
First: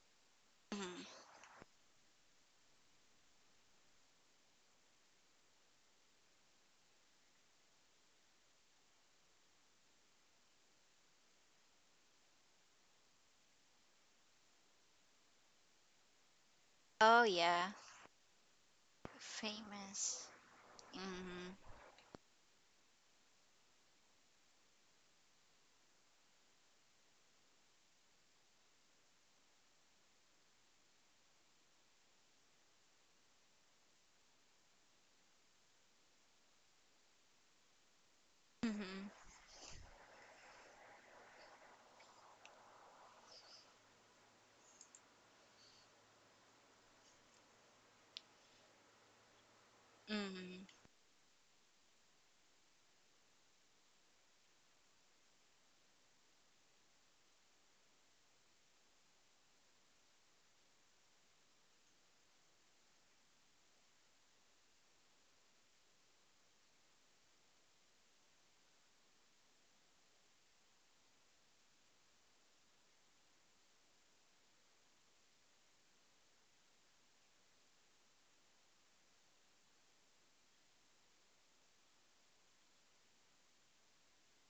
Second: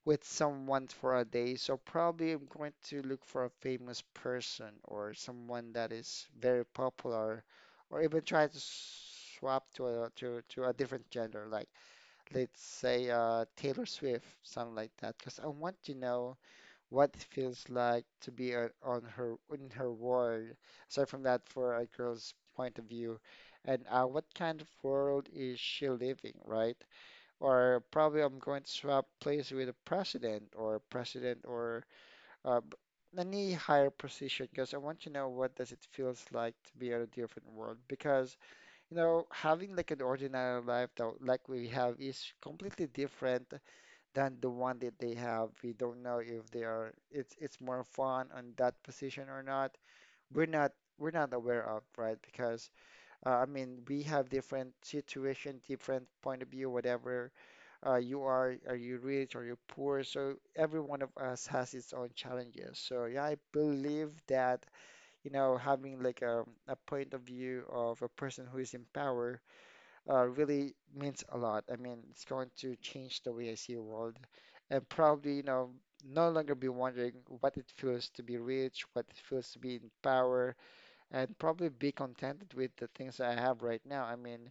with someone mhm. for a day. So probably I'm going to look for a famous person or someone that is very popular, or even try to swap to a to to a different gender, like let's say Taylor Swift, something like that, because I want to know what it Oh feels yeah, like to be on her in her famous. world. Aside from that, Mhm. for a girl's point of view, and what kind of world is she living, right? Or probably I'm going to swap place with a president or uh, any higher position because I want to know what does it feels like to be on a different world because you Mhm. know having like an ordinary life that like we have is completely different than the one that they have. We don't know if they are it's more fun on that position or not. We're Mhm. not we're not aware of, right? Because I mean we have different situation, different point of view, whatever you are you rich are you poor so every one of us has its own challenges so yeah I believe that you know having like a point of view of a person who is in power really means a lot. I mean it's going to change the way I see the world and probably you know no longer be wondering what it feels to be rich what it feels to be in power and probably be contented with the things I have right now. I mean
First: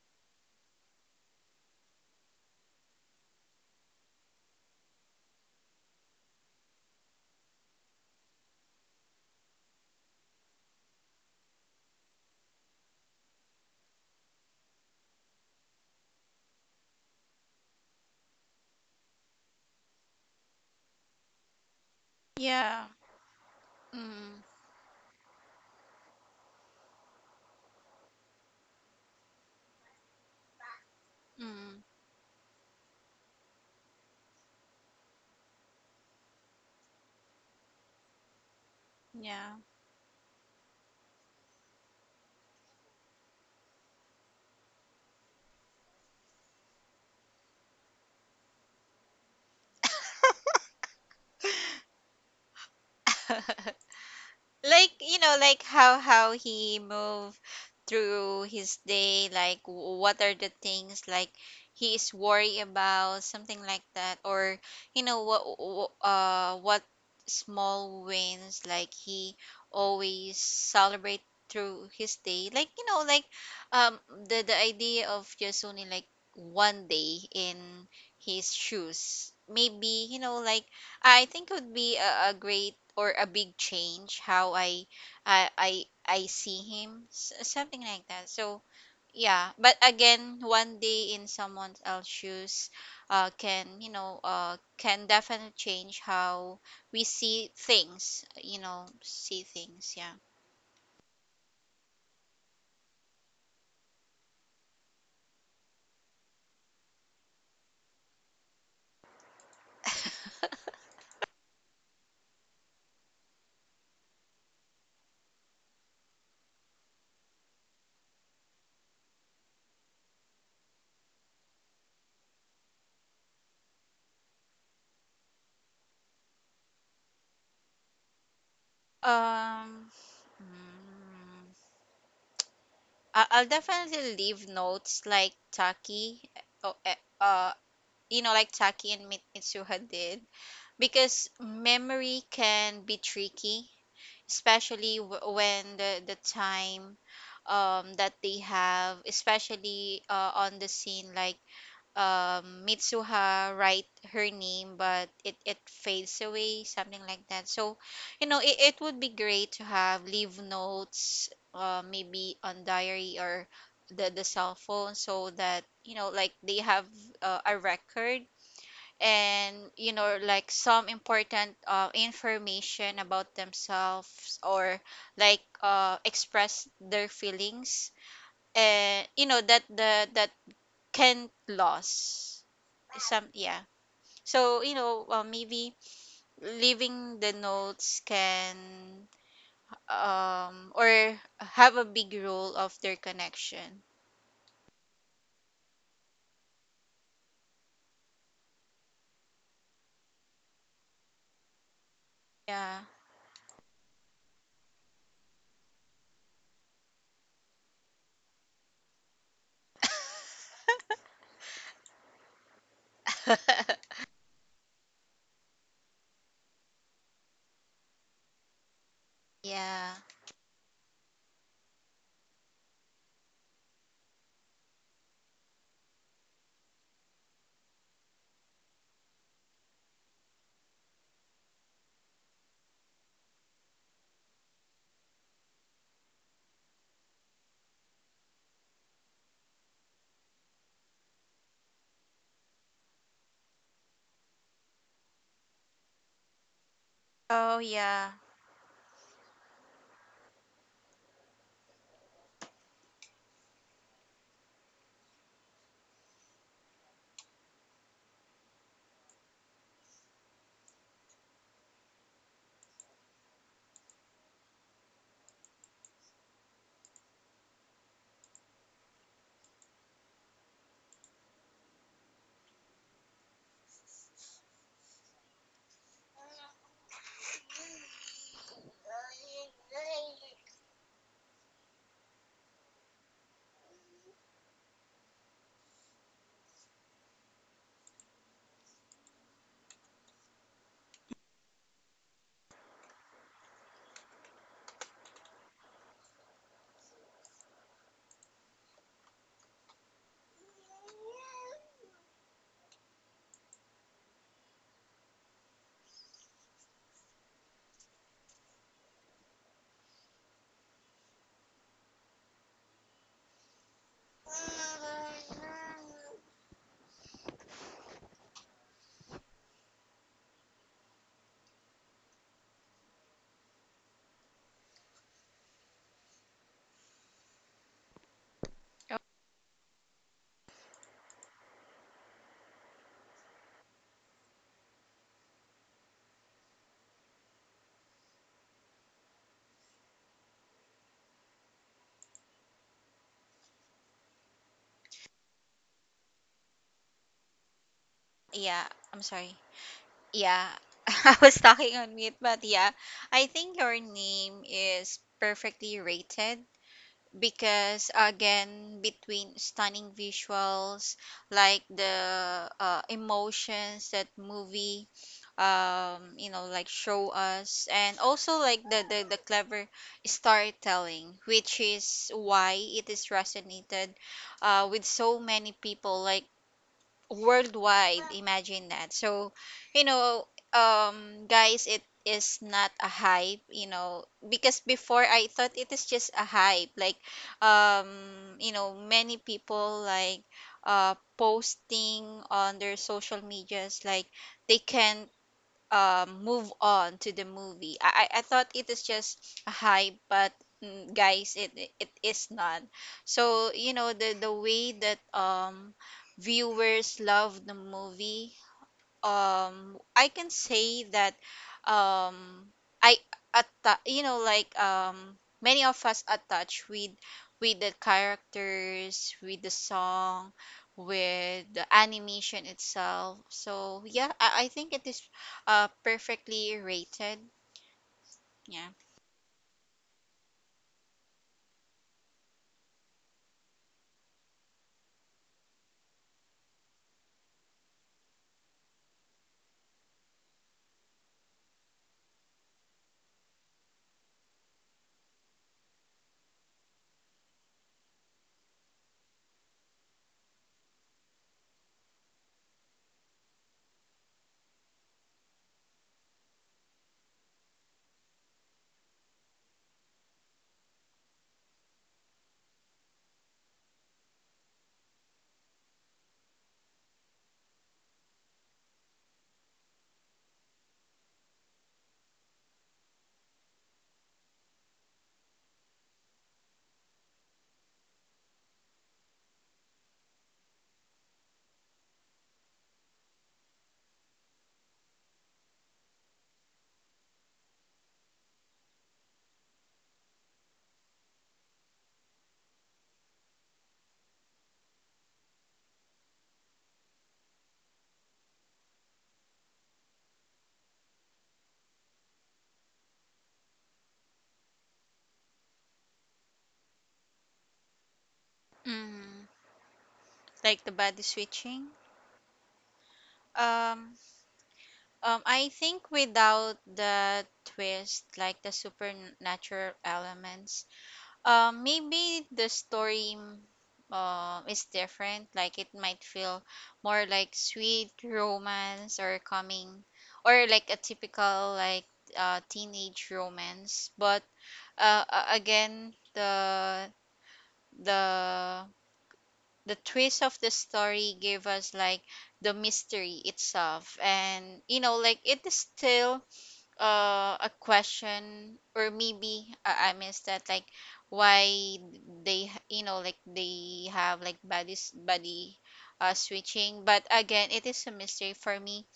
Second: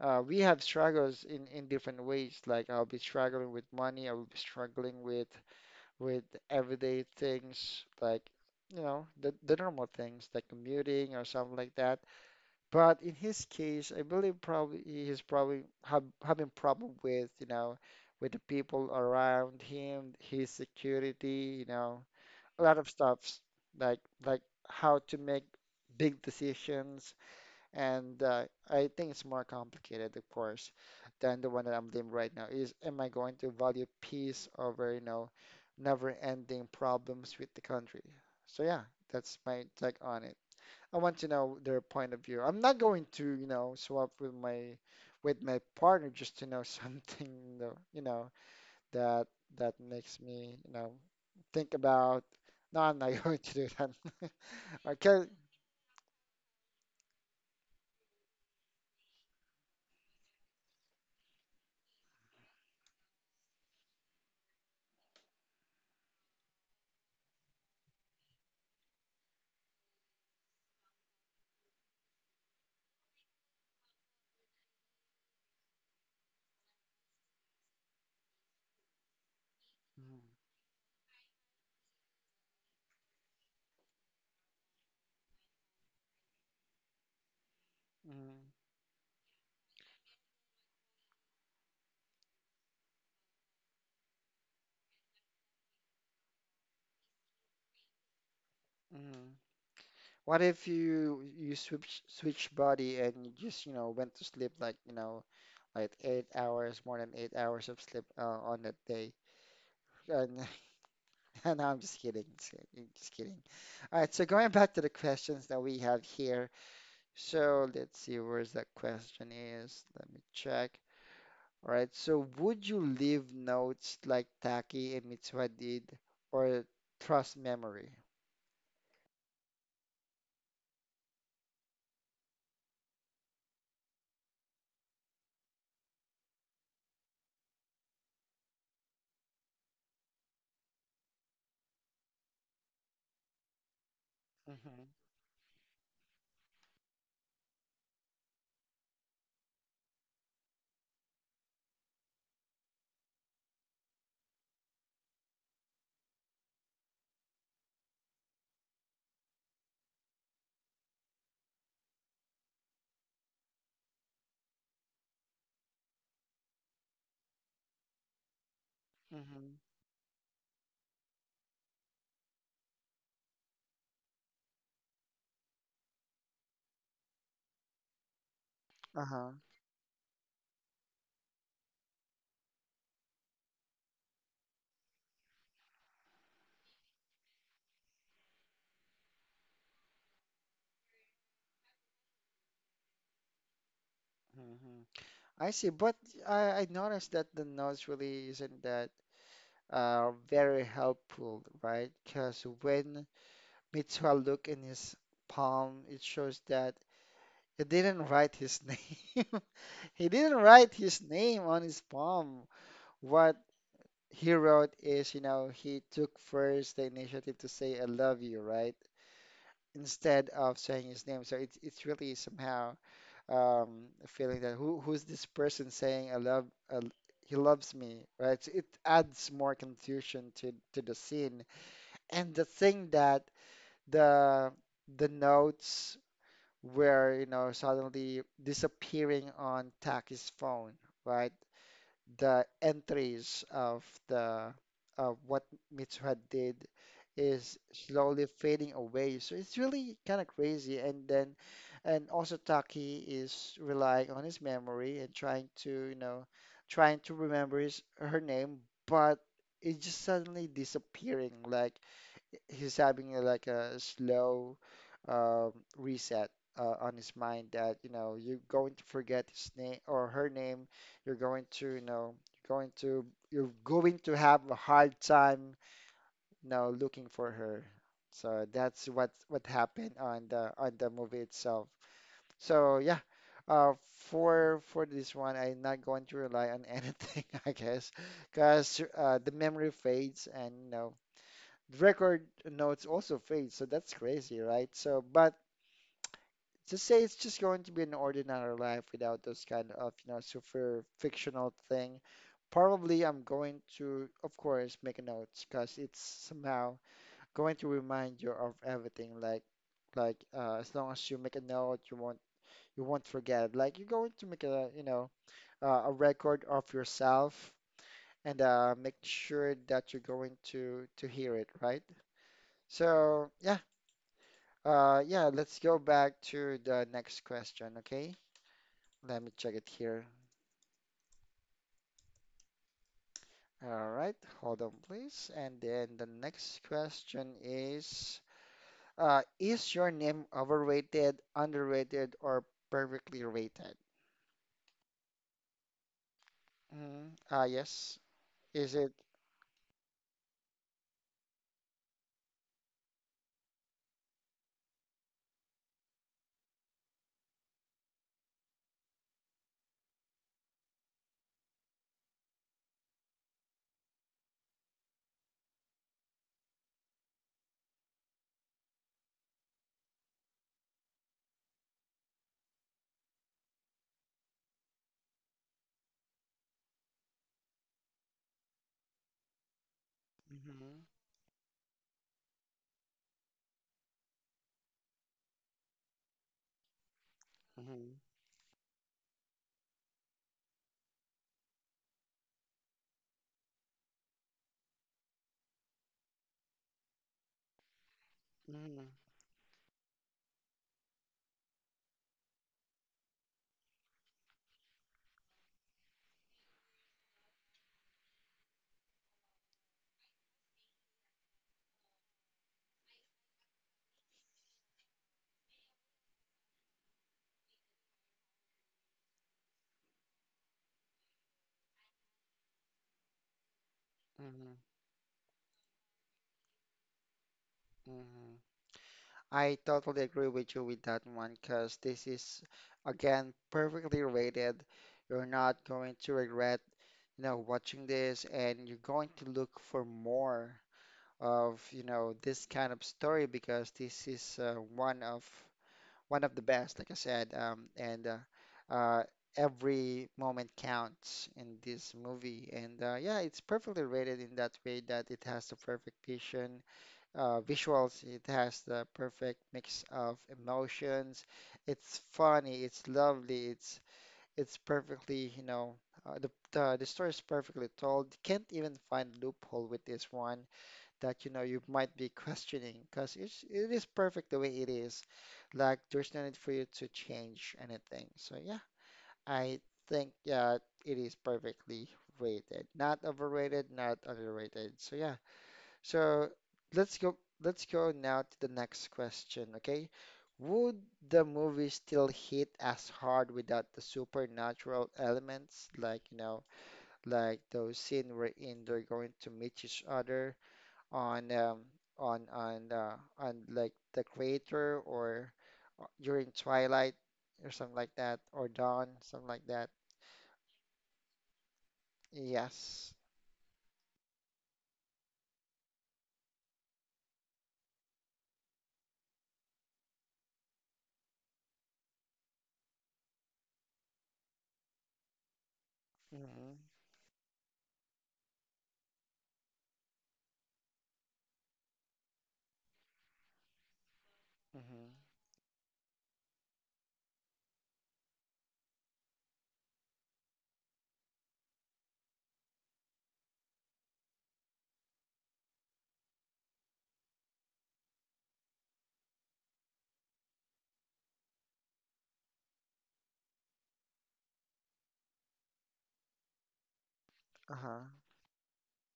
we have struggles in different ways. Like I'll be struggling with money, I will be struggling with everyday things like you know the normal things like commuting or something like that. But in his case, I believe probably having problem with you know with the people around him, his security, you know, a lot Yeah. of stuffs like like Mhm. how to make big decisions and I think it's more complicated, of course, than the one that Mhm. I'm living right now. Is am I going to value peace over, you know, never-ending problems with the country? So yeah, that's Yeah. my take on it. I want to know their point of view. I'm not going to, you know, swap with my partner just to know [LAUGHS] something, though, you know, that that makes me, you know, think about. No, I'm not [LAUGHS] going to do that. [LAUGHS] [LAUGHS] Like, you Okay. know, like, how he move through his day. Like, what are the things like he is worried about, something like that. Or, you know what, what small wins like he always celebrate through his day. Like, you know, like, um the idea of just only like one day in his shoes, maybe, you Mhm, know, like, I think it would be a great or a big change how I see him, something like that. mhm, So yeah, but again, one day in someone else's shoes, can, you know, can definitely change how we see things. You know, mhm. see things. Yeah. What if you switch body and you just, you know, went to sleep like, you know, like 8 hours, more than 8 hours of sleep on that day? And [LAUGHS] no, I'm just kidding. Just kidding. Just kidding. All right, so going back to the questions that we have here. So let's see where's that question is. Let me check. All right, so would you leave notes like Taki and Mitsuha did or trust memory? Um, mm, I'll definitely leave notes like Taki, uh, uh, you know, like Taki and Mitsuha did, because memory can be tricky, Mm-hmm. especially when the time that they have, especially on the scene, like, Mitsuha write her name, but it fades away, something like that. So you know, it would be great to have leave notes, maybe on diary or the cell phone, so that you know, like, they have a record. Mm-hmm. And you know, like, some important information about themselves or like, express their feelings. And you Uh-huh. know that, the that can lose some, yeah. So you know, maybe leaving the notes can or have a big role of their connection. Hmm. I see, but I noticed that the notes really isn't that very helpful, right? Because Yeah. when Mitsuha looked in his palm, it shows that he didn't write his [LAUGHS] name. He didn't write his name on his palm. What he wrote is, you know, he took first the initiative to say I love you, right? [LAUGHS] Yeah. Instead of saying his name. So it's really somehow feeling that who's this person saying I love I, l- he loves me, right? So it adds more confusion to the scene. And the thing that the the notes were, you know, suddenly disappearing on Taki's phone, right? The entries of the of what Mitsuha did is Oh yeah. slowly fading away. So it's really kind of crazy. And then, and also Taki is relying on his memory and trying to, you know, trying to remember his her name, but it's just suddenly disappearing. Like he's having a, like a slow reset on his mind that you know you're going to forget his name or her name you're going to you know you're going to you're going to have a hard time you know looking for her so that's what happened on the movie itself so yeah for this one I'm not going to rely on anything [LAUGHS] I guess because the memory fades and you know the record notes also fade, so that's crazy, right? So, but to say it's just going to be an ordinary life without those kind of, you know, super fictional thing, probably I'm going to, of course, make a notes because it's somehow going to remind you of everything. Like as long as you make a note, you won't forget. Like you're going to make a, you know, a record of yourself and make sure that you're going to hear it, right? So yeah, yeah, let's go back to the next question, okay? Oh, Let me check it here. All right, hold on, please. And then the next question is your name overrated, underrated, or perfectly rated? Mm, yes. yeah. Is it? I'm sorry. Yeah, [LAUGHS] I was talking on mute, but yeah, I think Your Name is perfectly rated, because again, between stunning visuals, like the emotions that movie, you know, like, show us, and also like the clever storytelling, which is why it is resonated with so many people. Like, worldwide, imagine that. So you know, Mm-hmm, guys, it is not a hype, you know, because before I thought it is just a hype, like, um mm-hmm, you know, many people like posting on their social medias, like they can move on to the movie. I thought it mm-hmm, is just a hype, but mm, guys, it is not. So you know, the way that viewers love the movie, I can say that um I you know, like, many of us attach with the characters, with the song, with the animation itself. So yeah, I think it is perfectly rated. mm-hmm, Yeah. I totally agree with you with that one because this is again perfectly rated. You're not going to regret, you know, watching this and you're going to look for more of, you know, this kind of story because this is one of the best, like I said, and every moment counts in this movie. And yeah, it's perfectly rated in that way that it has the perfect vision visuals. It has the perfect mix of emotions. It's funny. It's lovely. It's perfectly, you know, the story is perfectly told. You can't even find loophole with this one that you know you might be [LAUGHS] questioning because it's it is perfect the way it is. Like there's no need for you to change anything. So yeah, I think yeah, it is perfectly rated, not overrated, not underrated. So yeah. So let's go let's go now to the next question, okay? Would the movie still hit as hard without the supernatural elements, like you know, like those scene wherein they're going to meet each other on on like the crater or during twilight or something like that or dawn, Mm, something like that. like the body switching. Yes. Um, I think without the twist, like the supernatural elements, maybe the story, mm, is different. Like, it might feel Mm-hmm. more like sweet romance or coming, or like a typical like teenage romance. But Mm-hmm. Again, the the the twist of the story gave us like the mystery itself, and you know, like, it is still a question, or maybe I missed that. Like, why they you know, like, they have like body switching. But again, it is Uh-huh. a mystery for me.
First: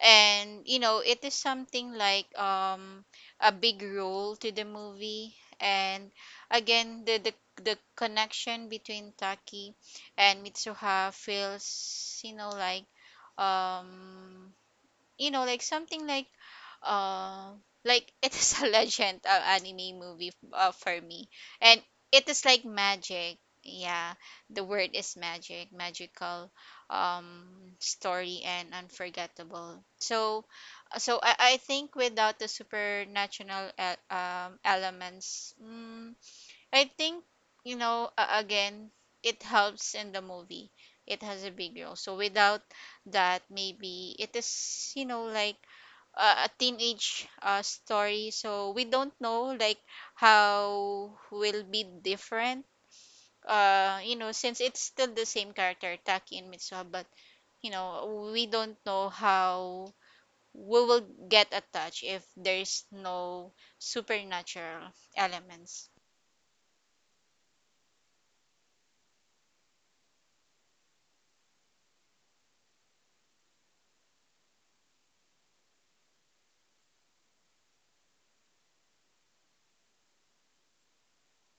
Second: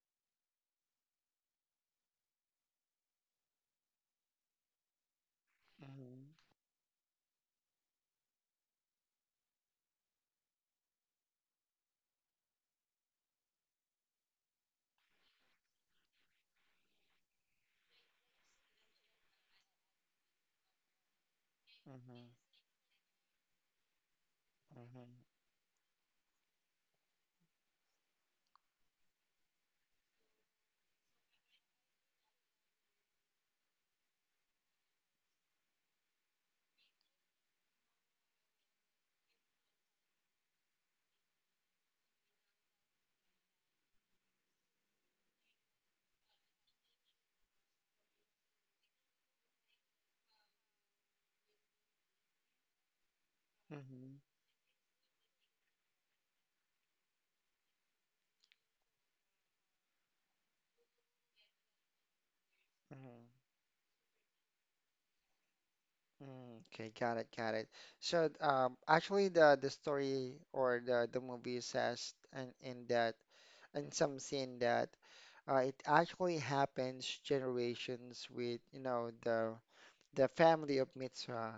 And you know, it is something like, a big role to the movie. And Mm-hmm. again, the connection between Taki and Mitsuha feels, you know, like, um you know, like, something uh like it is [LAUGHS] a legend anime movie for me. And it Mm-hmm. is like magic, yeah, the word Mm-hmm. is magic, magical, um story, and unforgettable. So so I think without the supernatural elements, mm, I think, you know, again, it helps in the movie. It has a big role. So without that, maybe it is, you know, like a teenage story. So we don't know, like, how will be different. You Mm-hmm. know, since it's still the same character, Taki and Mitsuha, but you know, we don't know how we will get attached if there's Mm, no supernatural elements. mm, okay, got it, got it. The story or the movie says in that in some scene that it actually happens generations with the family of Mitsua,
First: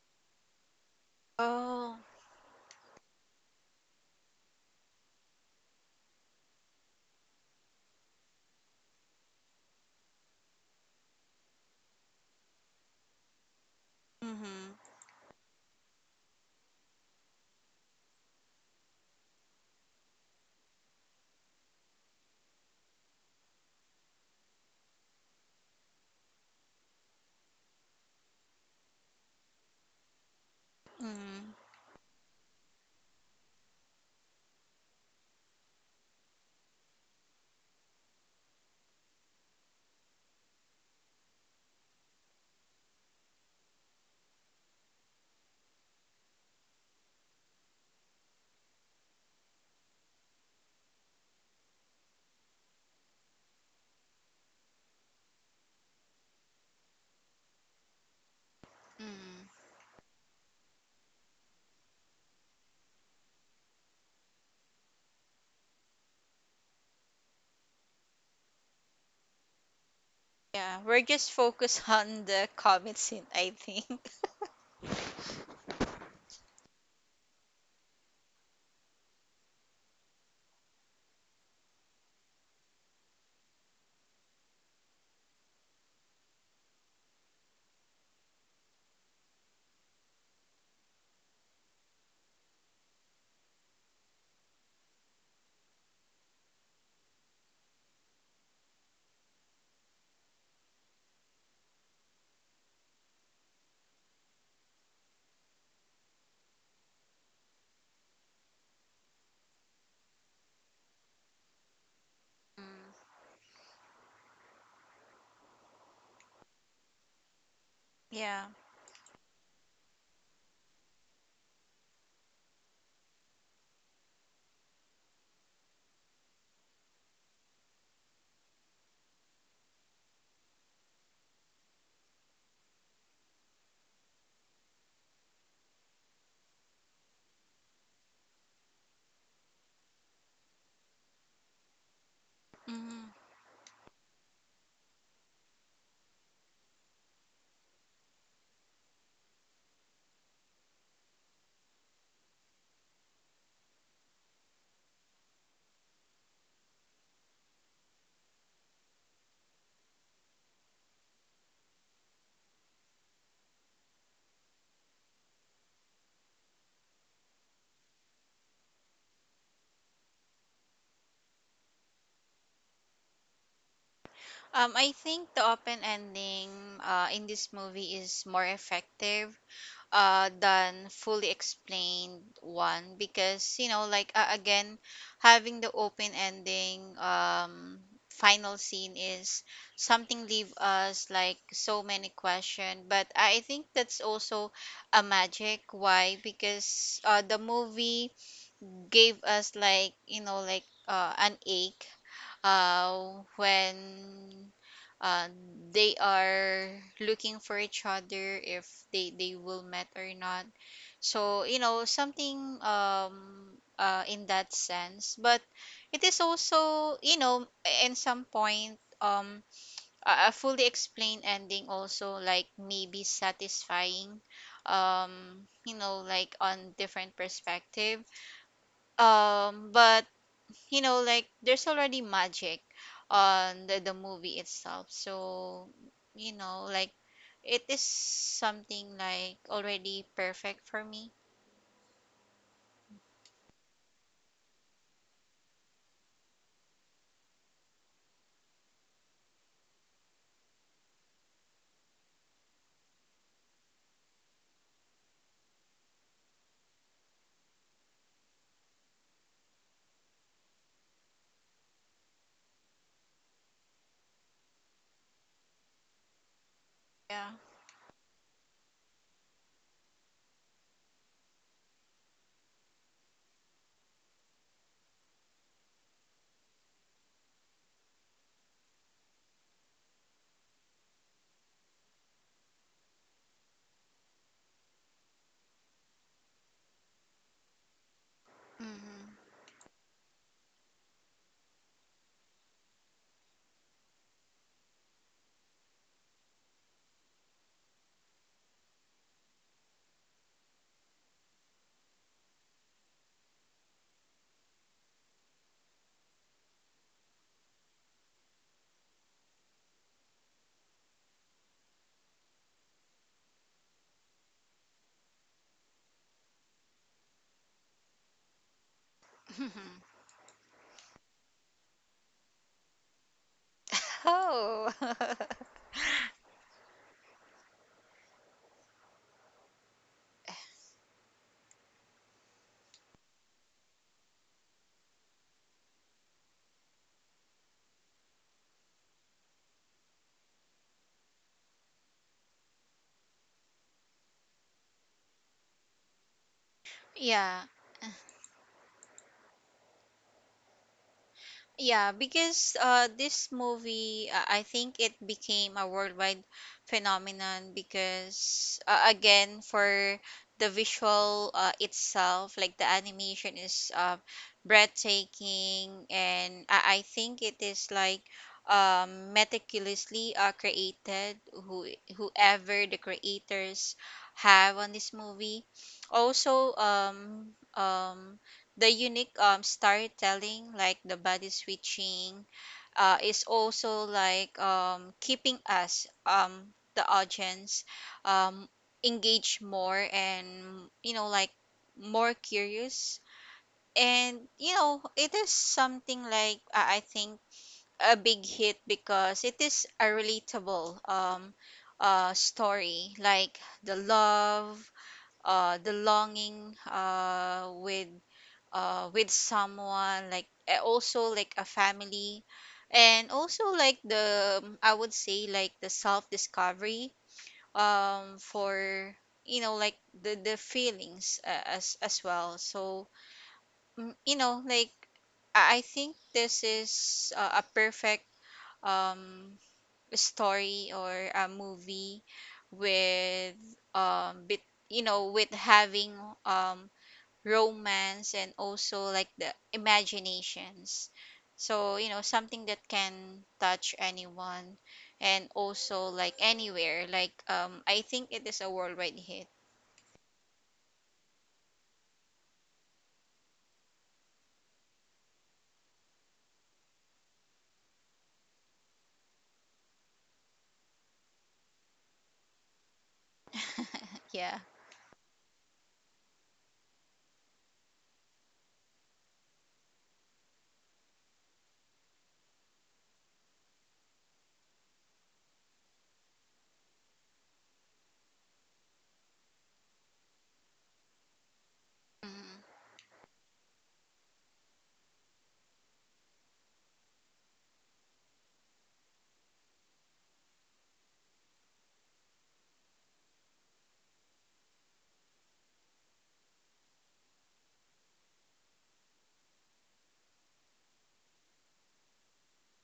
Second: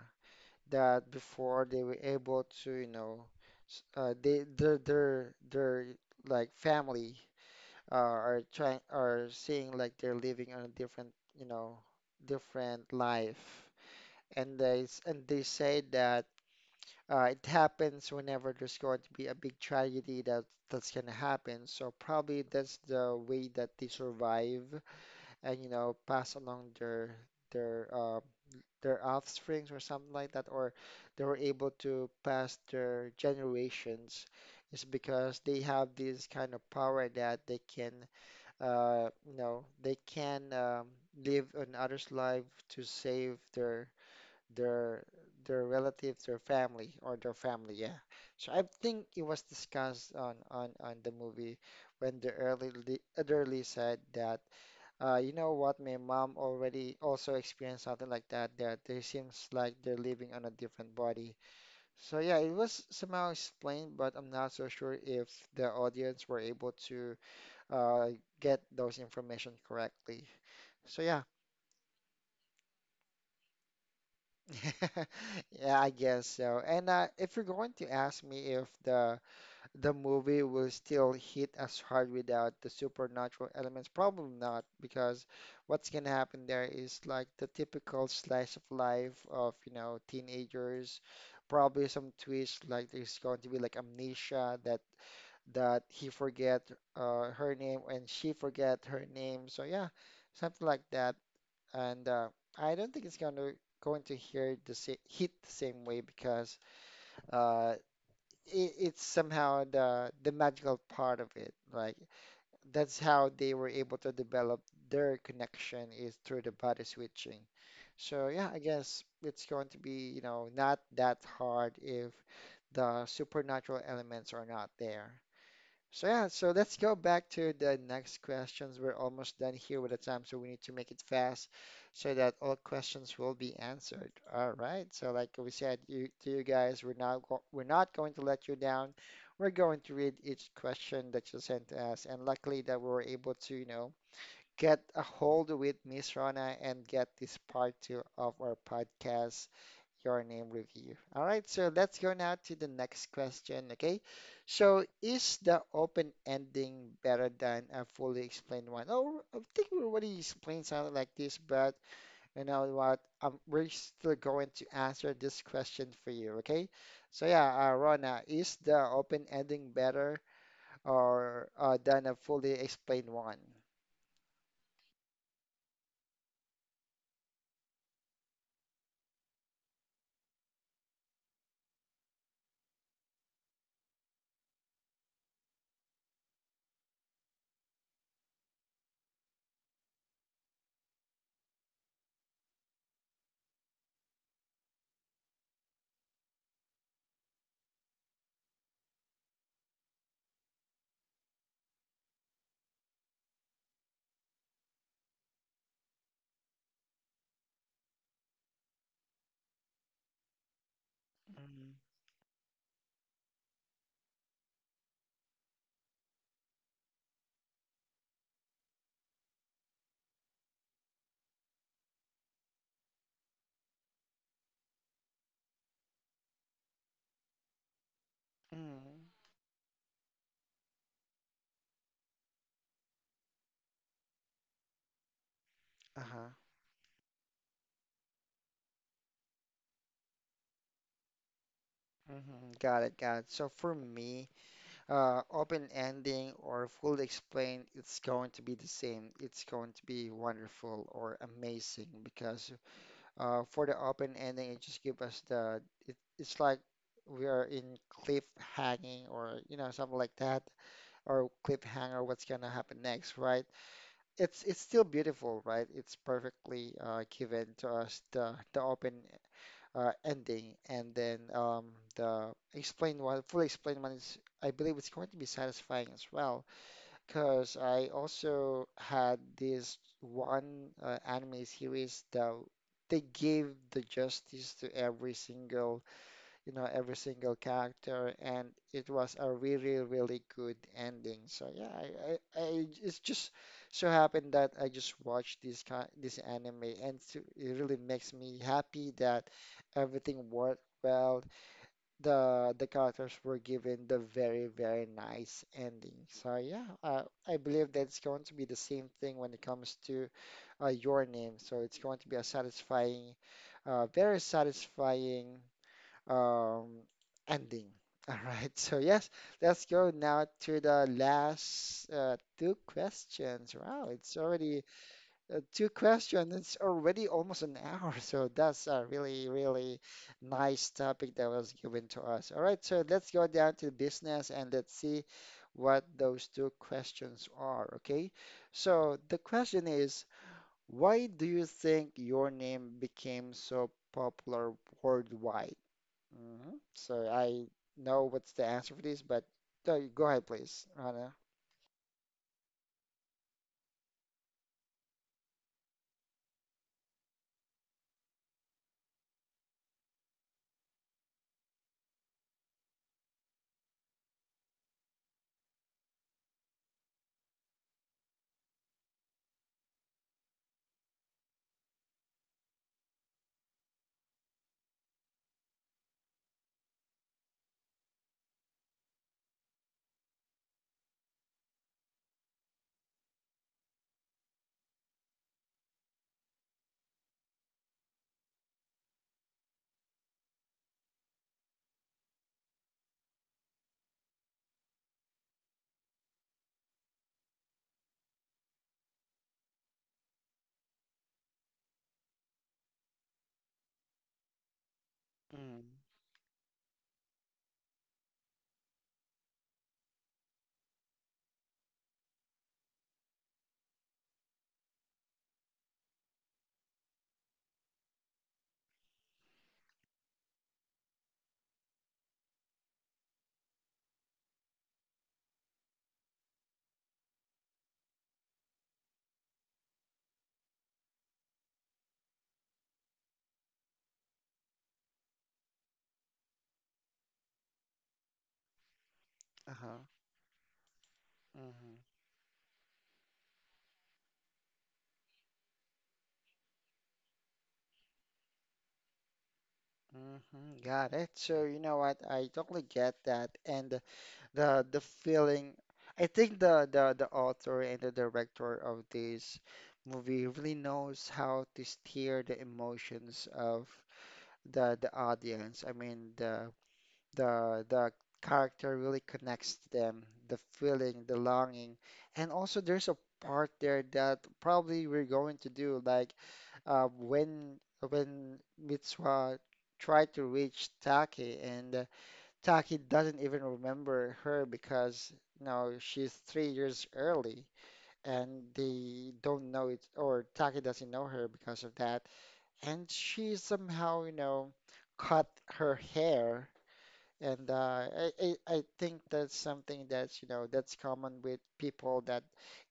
that before they Oh. were able to, they their like family are trying, are seeing like they're living on a different, you know different life. And they Mm-hmm. And they say that it happens whenever there's going to be a big tragedy, that that's gonna happen. So probably that's the way that they survive and pass along their their uh, their offsprings or something like that, or they were Mm, able to pass their generations. Is because they have this kind of power that they can, they can live on others' life to save their their relatives, their family, or their family, yeah. So I think it was discussed on the movie, when the elderly said that, what, my mom already also experienced something like that. That they seems mm. like they're living on a different body. So yeah, it was somehow explained, but I'm not so sure if the audience were able to uh, get those information correctly. Yeah, So we're yeah, just focused [LAUGHS] on the comet scene, I think. [LAUGHS] [LAUGHS] yeah, I guess so. And if you're going to ask me if the movie will still hit us hard without the supernatural elements, probably not, because what's gonna happen there is like the typical slice of life of, you know, teenagers, probably some twist like there's going to be like amnesia that he forget her name and she forget her name. So yeah, something like that, and I don't think it's gonna going to hear the sa hit the same way because uh, it's somehow the magical part of it. Like that's Mm, how they were able to develop their connection is through the body switching. So yeah, yeah. I guess it's going to be, you know, not that hard if the supernatural elements are not there. So yeah, so let's go back to the next questions. We're almost done here with the time, so we need to make it fast so that all questions will be answered. All right. So like we said, you guys, we're not going to let you down. We're going to read each question that you sent us, and luckily that we were Mm. able to, you know, get a hold with Miss Rana and get this part two of our podcast, your name review. All right, so let's go now to the next question, okay? So is the open ending better than a fully explained one? Oh, I think we already explained something like this, but you know what? We're still going to answer this question for you, okay? So yeah, Rona, is the open ending better or than a fully explained one? I think the open ending in this movie is more effective than fully explained one, because you know, like, again, having the open ending, final scene is something, leave us like so many question. But I think that's also a magic. Why? Because the movie gave us like, you know, like, an ache when uh, they are looking for each other, if they, they will met or not. So you Mm, know, something, in that sense, but it is also, you know, in some point, a fully explained ending also like maybe satisfying, um you know, like, on different perspective, mm, but you know, like, there's already magic on the movie itself. So uh-huh. you know, like, it is something like already perfect for me. Hmm, got it, got it. So for me, open ending or fully explained, it's going to be the same. It's going to be wonderful or amazing because for the open ending, it just give us the it's like we are in cliffhanging or, you know, something like that, or cliffhanger. What's gonna happen next, right? It's still beautiful, right? It's perfectly Yeah. given to us the open ending, and then the explain one, fully explained one, is, I believe it's going to be satisfying as well, because I also had this one anime series that they gave the justice to every single, you know, every single character, and it Mm-hmm. was a really, really good ending. So yeah, I it's just so happened that I just watched this kind, this anime, and so it really makes me happy that everything worked well. The characters were given the very, very nice ending. So yeah, I believe that it's going to be the same thing when it comes to Your Name. So it's going to be a satisfying, very satisfying um, ending. [LAUGHS] All right, so yes, let's go now to the last two questions. Wow, [LAUGHS] it's already Oh. Two questions. [LAUGHS] It's already almost an hour, [LAUGHS] so that's a really, really nice topic that was given to us. All right, so let's go down to business and let's see what those two questions are. Okay, so the question is. Why do you think your name became so popular worldwide? Hmm. So Yeah. I know what's the answer for this, but go ahead, please, Rana. Yeah, because this movie, I think it became a worldwide phenomenon, because again, for the visual itself, like, the animation is breathtaking, and I think it is like meticulously created, whoever the creators have on this movie. Also, the unique storytelling, like the body switching is also like keeping us, the audience, um, engaged more. And you know, like, more curious. And you know, it is something like, I think a big hit, because it is a relatable story, like the love, Mm, the longing, with someone, like, eh, also like a family, and also like the, I would say like the self discovery, for you know, like, the feelings as well. So mm, you know, like, I think this is a perfect um story or a movie with bit, you know, with having um romance and also like the uh-huh. imaginations. Mm-hmm. So you know, something that can touch anyone, and also like anywhere. Like, I think it is a worldwide hit. Hmm, got it. So you know what? I totally get that. And the feeling I think the author and the director of this movie really knows how to steer the emotions of Yeah. the audience. I mean the the the character really connects to them, the feeling, the longing, and also there's a part there that probably we're going to do like uh, when when Mitsuha tried to reach Taki, and Mm-hmm. Taki doesn't even remember her because, you know, she's 3 years early and they don't know it, or Taki doesn't know her because of that, and she somehow, you know, cut her hair. And I think that's something that's, you know, that's common with people that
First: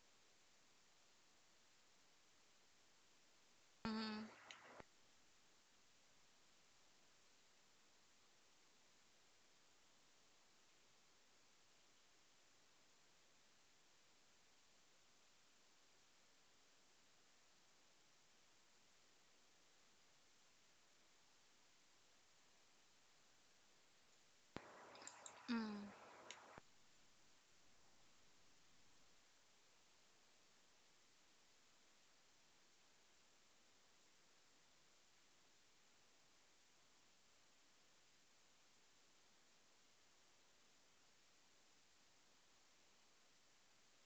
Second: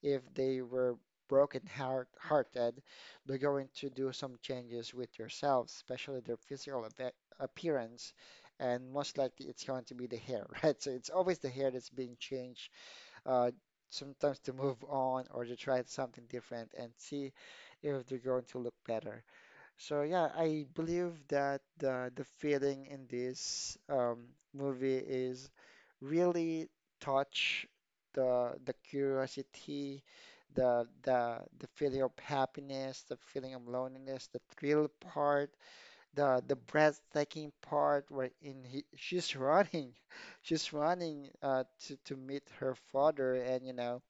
if they were broken heart hearted, they're going to do some changes with yourselves, especially their physical appearance. And most likely it's going to be the hair, [LAUGHS] right? So it's always the hair that's being changed, uh, sometimes to move on or to try something different and see if they're going to look better. So yeah, I believe that the feeling in this movie is Mm-hmm. really touch the curiosity, the feeling of happiness, the feeling of loneliness, the thrill part, the breathtaking part where in she's running, [LAUGHS] she's running to meet her father, and you know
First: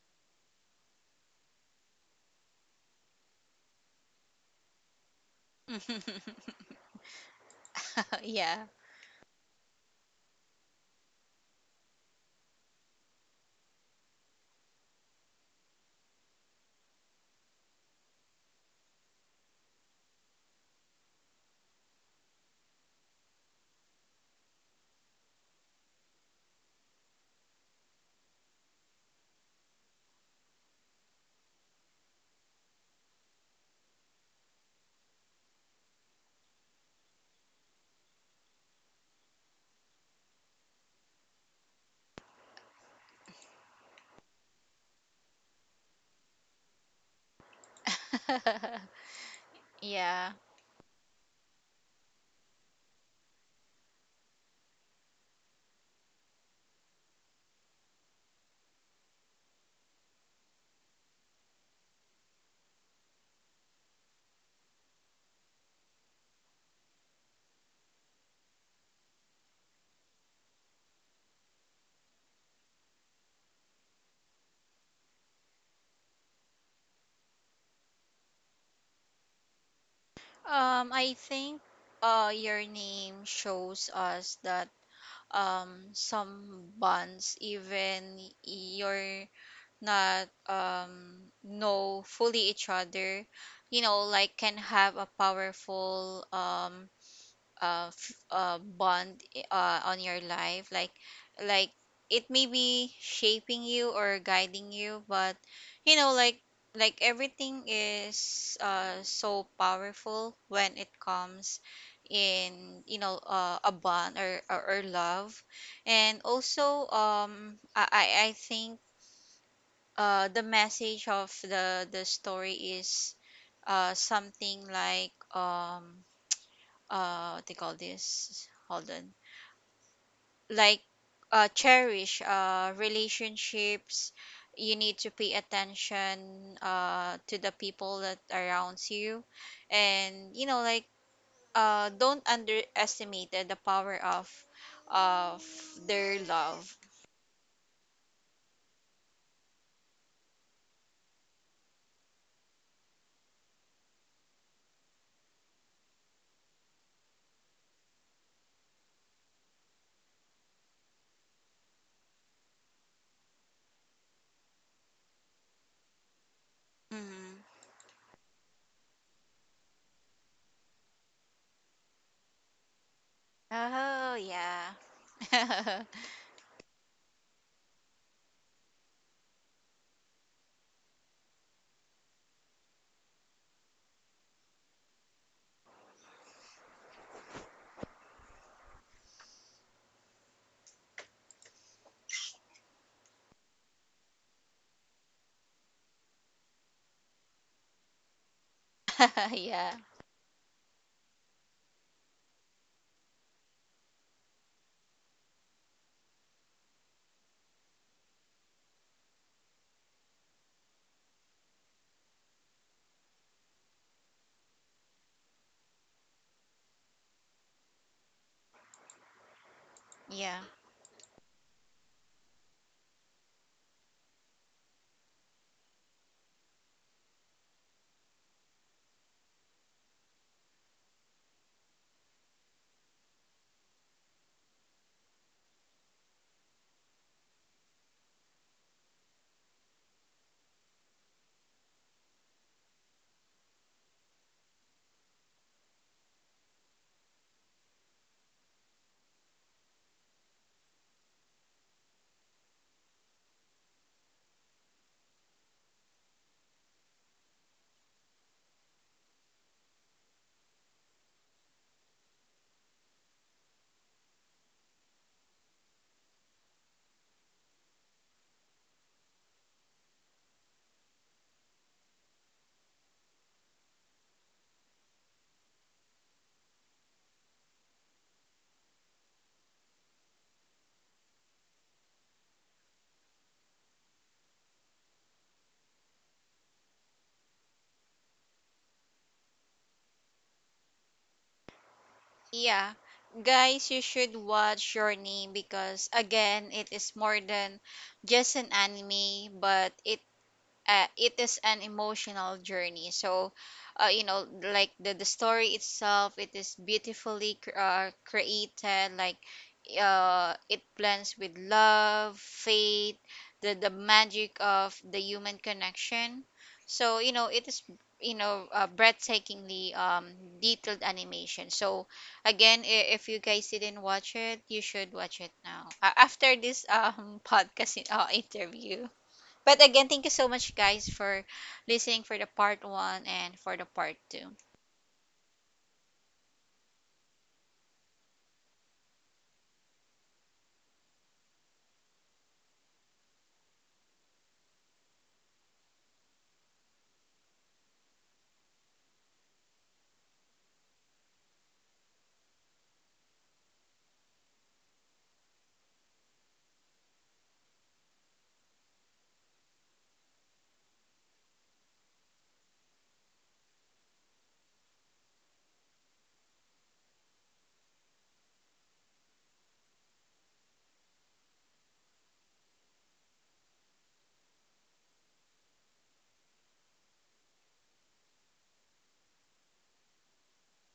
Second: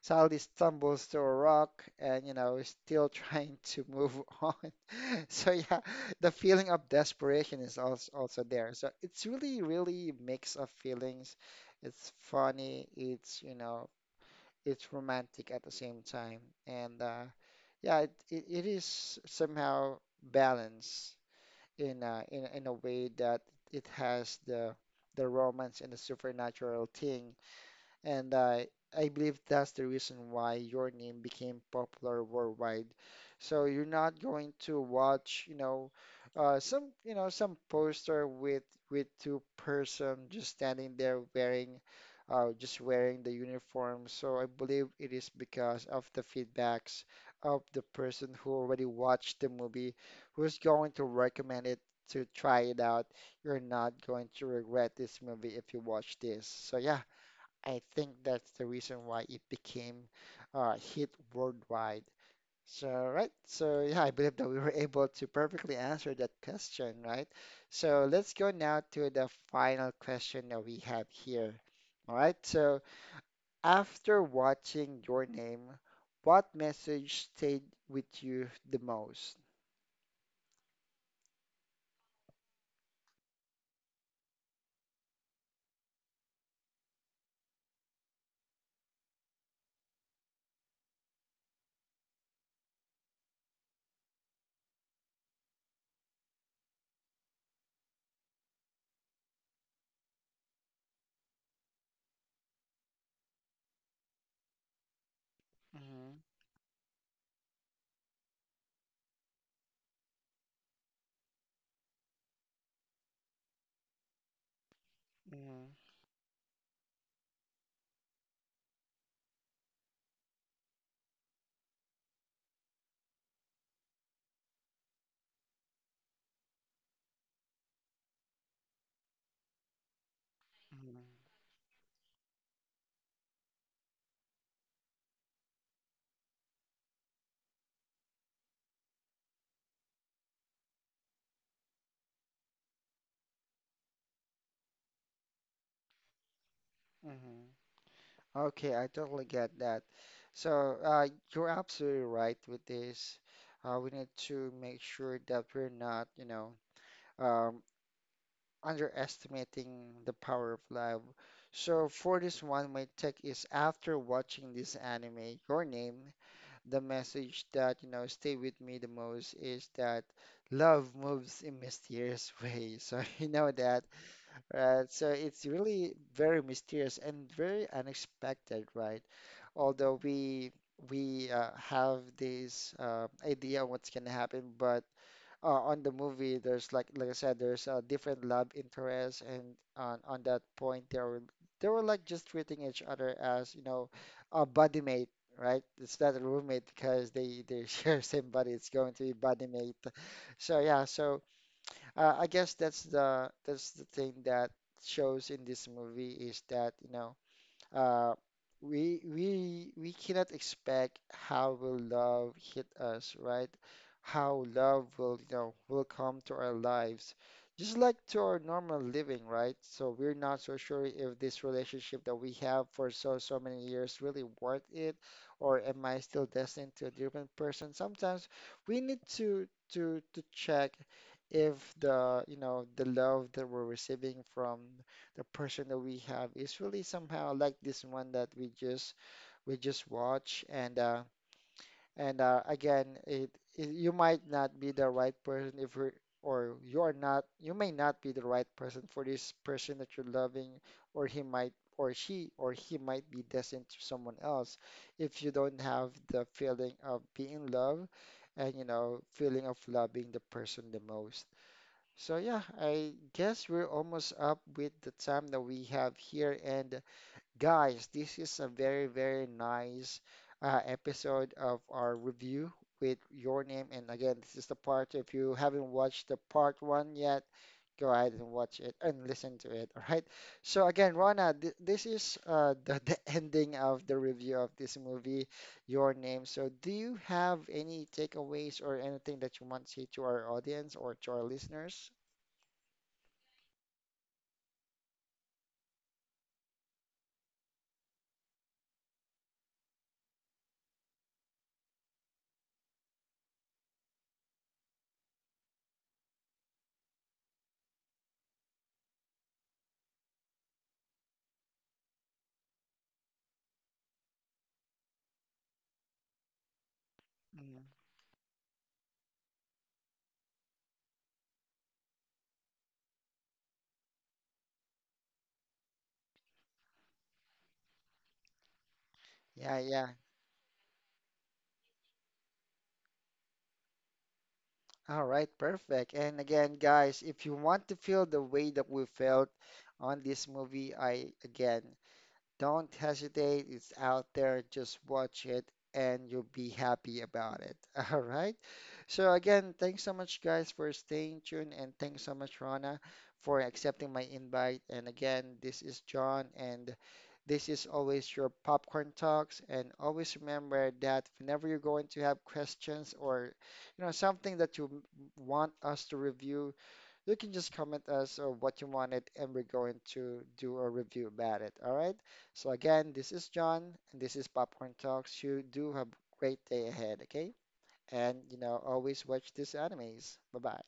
Saudi stumbles to a rock and, you know, is still [LAUGHS] trying to move [LAUGHS] on. So yeah, the feeling of desperation is [LAUGHS] also Yeah. there. So it's really, really mix of feelings. It's funny, it's, you know, it's romantic at the same time. And yeah, it is somehow balanced in a way that it has the romance and the supernatural thing, and I believe that's the reason why your name became popular worldwide. So you're not going to watch, you know, some, you know, some poster with two-person just standing there wearing, just wearing the uniform. So I believe it is because of the feedbacks of the person who already [LAUGHS] watched the movie, Yeah, who's going to recommend it to try it out. You're not going to regret this movie if you watch this. So yeah. I think that's the reason why it became hit worldwide. So, right. So, yeah, I believe that we were able to perfectly answer that question, right? So, let's go now to the final question that we have here. All right. So, after watching Your Name, what message stayed with you the most? I think, Your Name shows us that, some bonds, even your not know fully each other, you know, like, can have a powerful, bond on your life. Like, it may be shaping you or guiding you. But you Mm-hmm. know, like, everything is so powerful when it comes in, you know, a bond, or love. And also, I think the message of the story is something like, what they call this, hold on, like Mm-hmm. Cherish relationships. You need to pay attention to the people that around you. And you know, like, don't underestimate the power of their love. Mm-hmm. Okay, I totally get that. So, you're absolutely right with this. We need to make sure that we're not, you know, um, underestimating the power of love. So, for this one, my take is after watching this anime, Your Name, the Mhm. message that, you know, stay with me the most is that love moves in mysterious ways. [LAUGHS] So, you know that Oh yeah. right, so it's really very mysterious and very unexpected, right? Although we have this idea of what's gonna happen, but on the movie, there's like I said, there's different love interests, and on that point, they were like just treating each other as, you know, a buddy mate, right? It's not a roommate because they [LAUGHS] share same body. It's going to be [LAUGHS] buddy Yeah. mate. So yeah, so I guess that's the thing that shows in this movie is that, you know, uh, we cannot expect how will love hit us, right? How love will, you know, will come to our lives, just like to our normal living, right? So we're Yeah. not so sure if this relationship that we have for so many years really worth it, or am I still destined to a different person? Sometimes we need to check if the, you know, the love that we're receiving from the person that we have is really somehow like this one that we just watch. And Again, it you might not be the right person if you may not be the right person for this person that you're loving, or he might, or she or he might be destined to someone else if you don't have the feeling of being loved and, you know, feeling of loving the person the most. So yeah, I guess we're almost up with the time that we have here. And guys, this is a very, very nice episode of our review with Your Name. And again, this is the part, if you haven't watched the part one yet, go ahead and watch it and listen to it. [LAUGHS] All right. So again, Rana, th this is [LAUGHS] the ending of the review of this movie, Your Name. So do you have any takeaways or anything that you want to say to our audience or to our listeners? Yeah. Guys, you should watch Your Name, because again, it is more than just an anime, but it, it is an emotional journey. So, you know, like, the story itself, it is beautifully created. Like, it blends with love, faith, the magic of the human connection. So, you know, it is, Mm. you know, breathtakingly, detailed animation. So again, if you guys didn't watch it, you should watch it now. After this [LAUGHS] podcast interview. But Yeah, again, yeah. thank you so much, guys, for listening for the part one and for the part two. All right, perfect. And again, guys, if you want to feel the way that we felt on this movie, I again, don't hesitate. It's out there. Just watch it and you'll be happy about it. [LAUGHS] All right. So again, thanks so much, guys, for staying tuned, and thanks so much, Rana, for accepting my invite. And again, this is John, and this is always your popcorn talks, and always remember that whenever you're going to have questions or, you know, something that want us to review, you can just comment us or what you wanted, and we're going to do a review about it. All right. So again, this is John, and this is Popcorn Talks. You do have a great day ahead, okay? And you know, always watch these animes. Bye bye.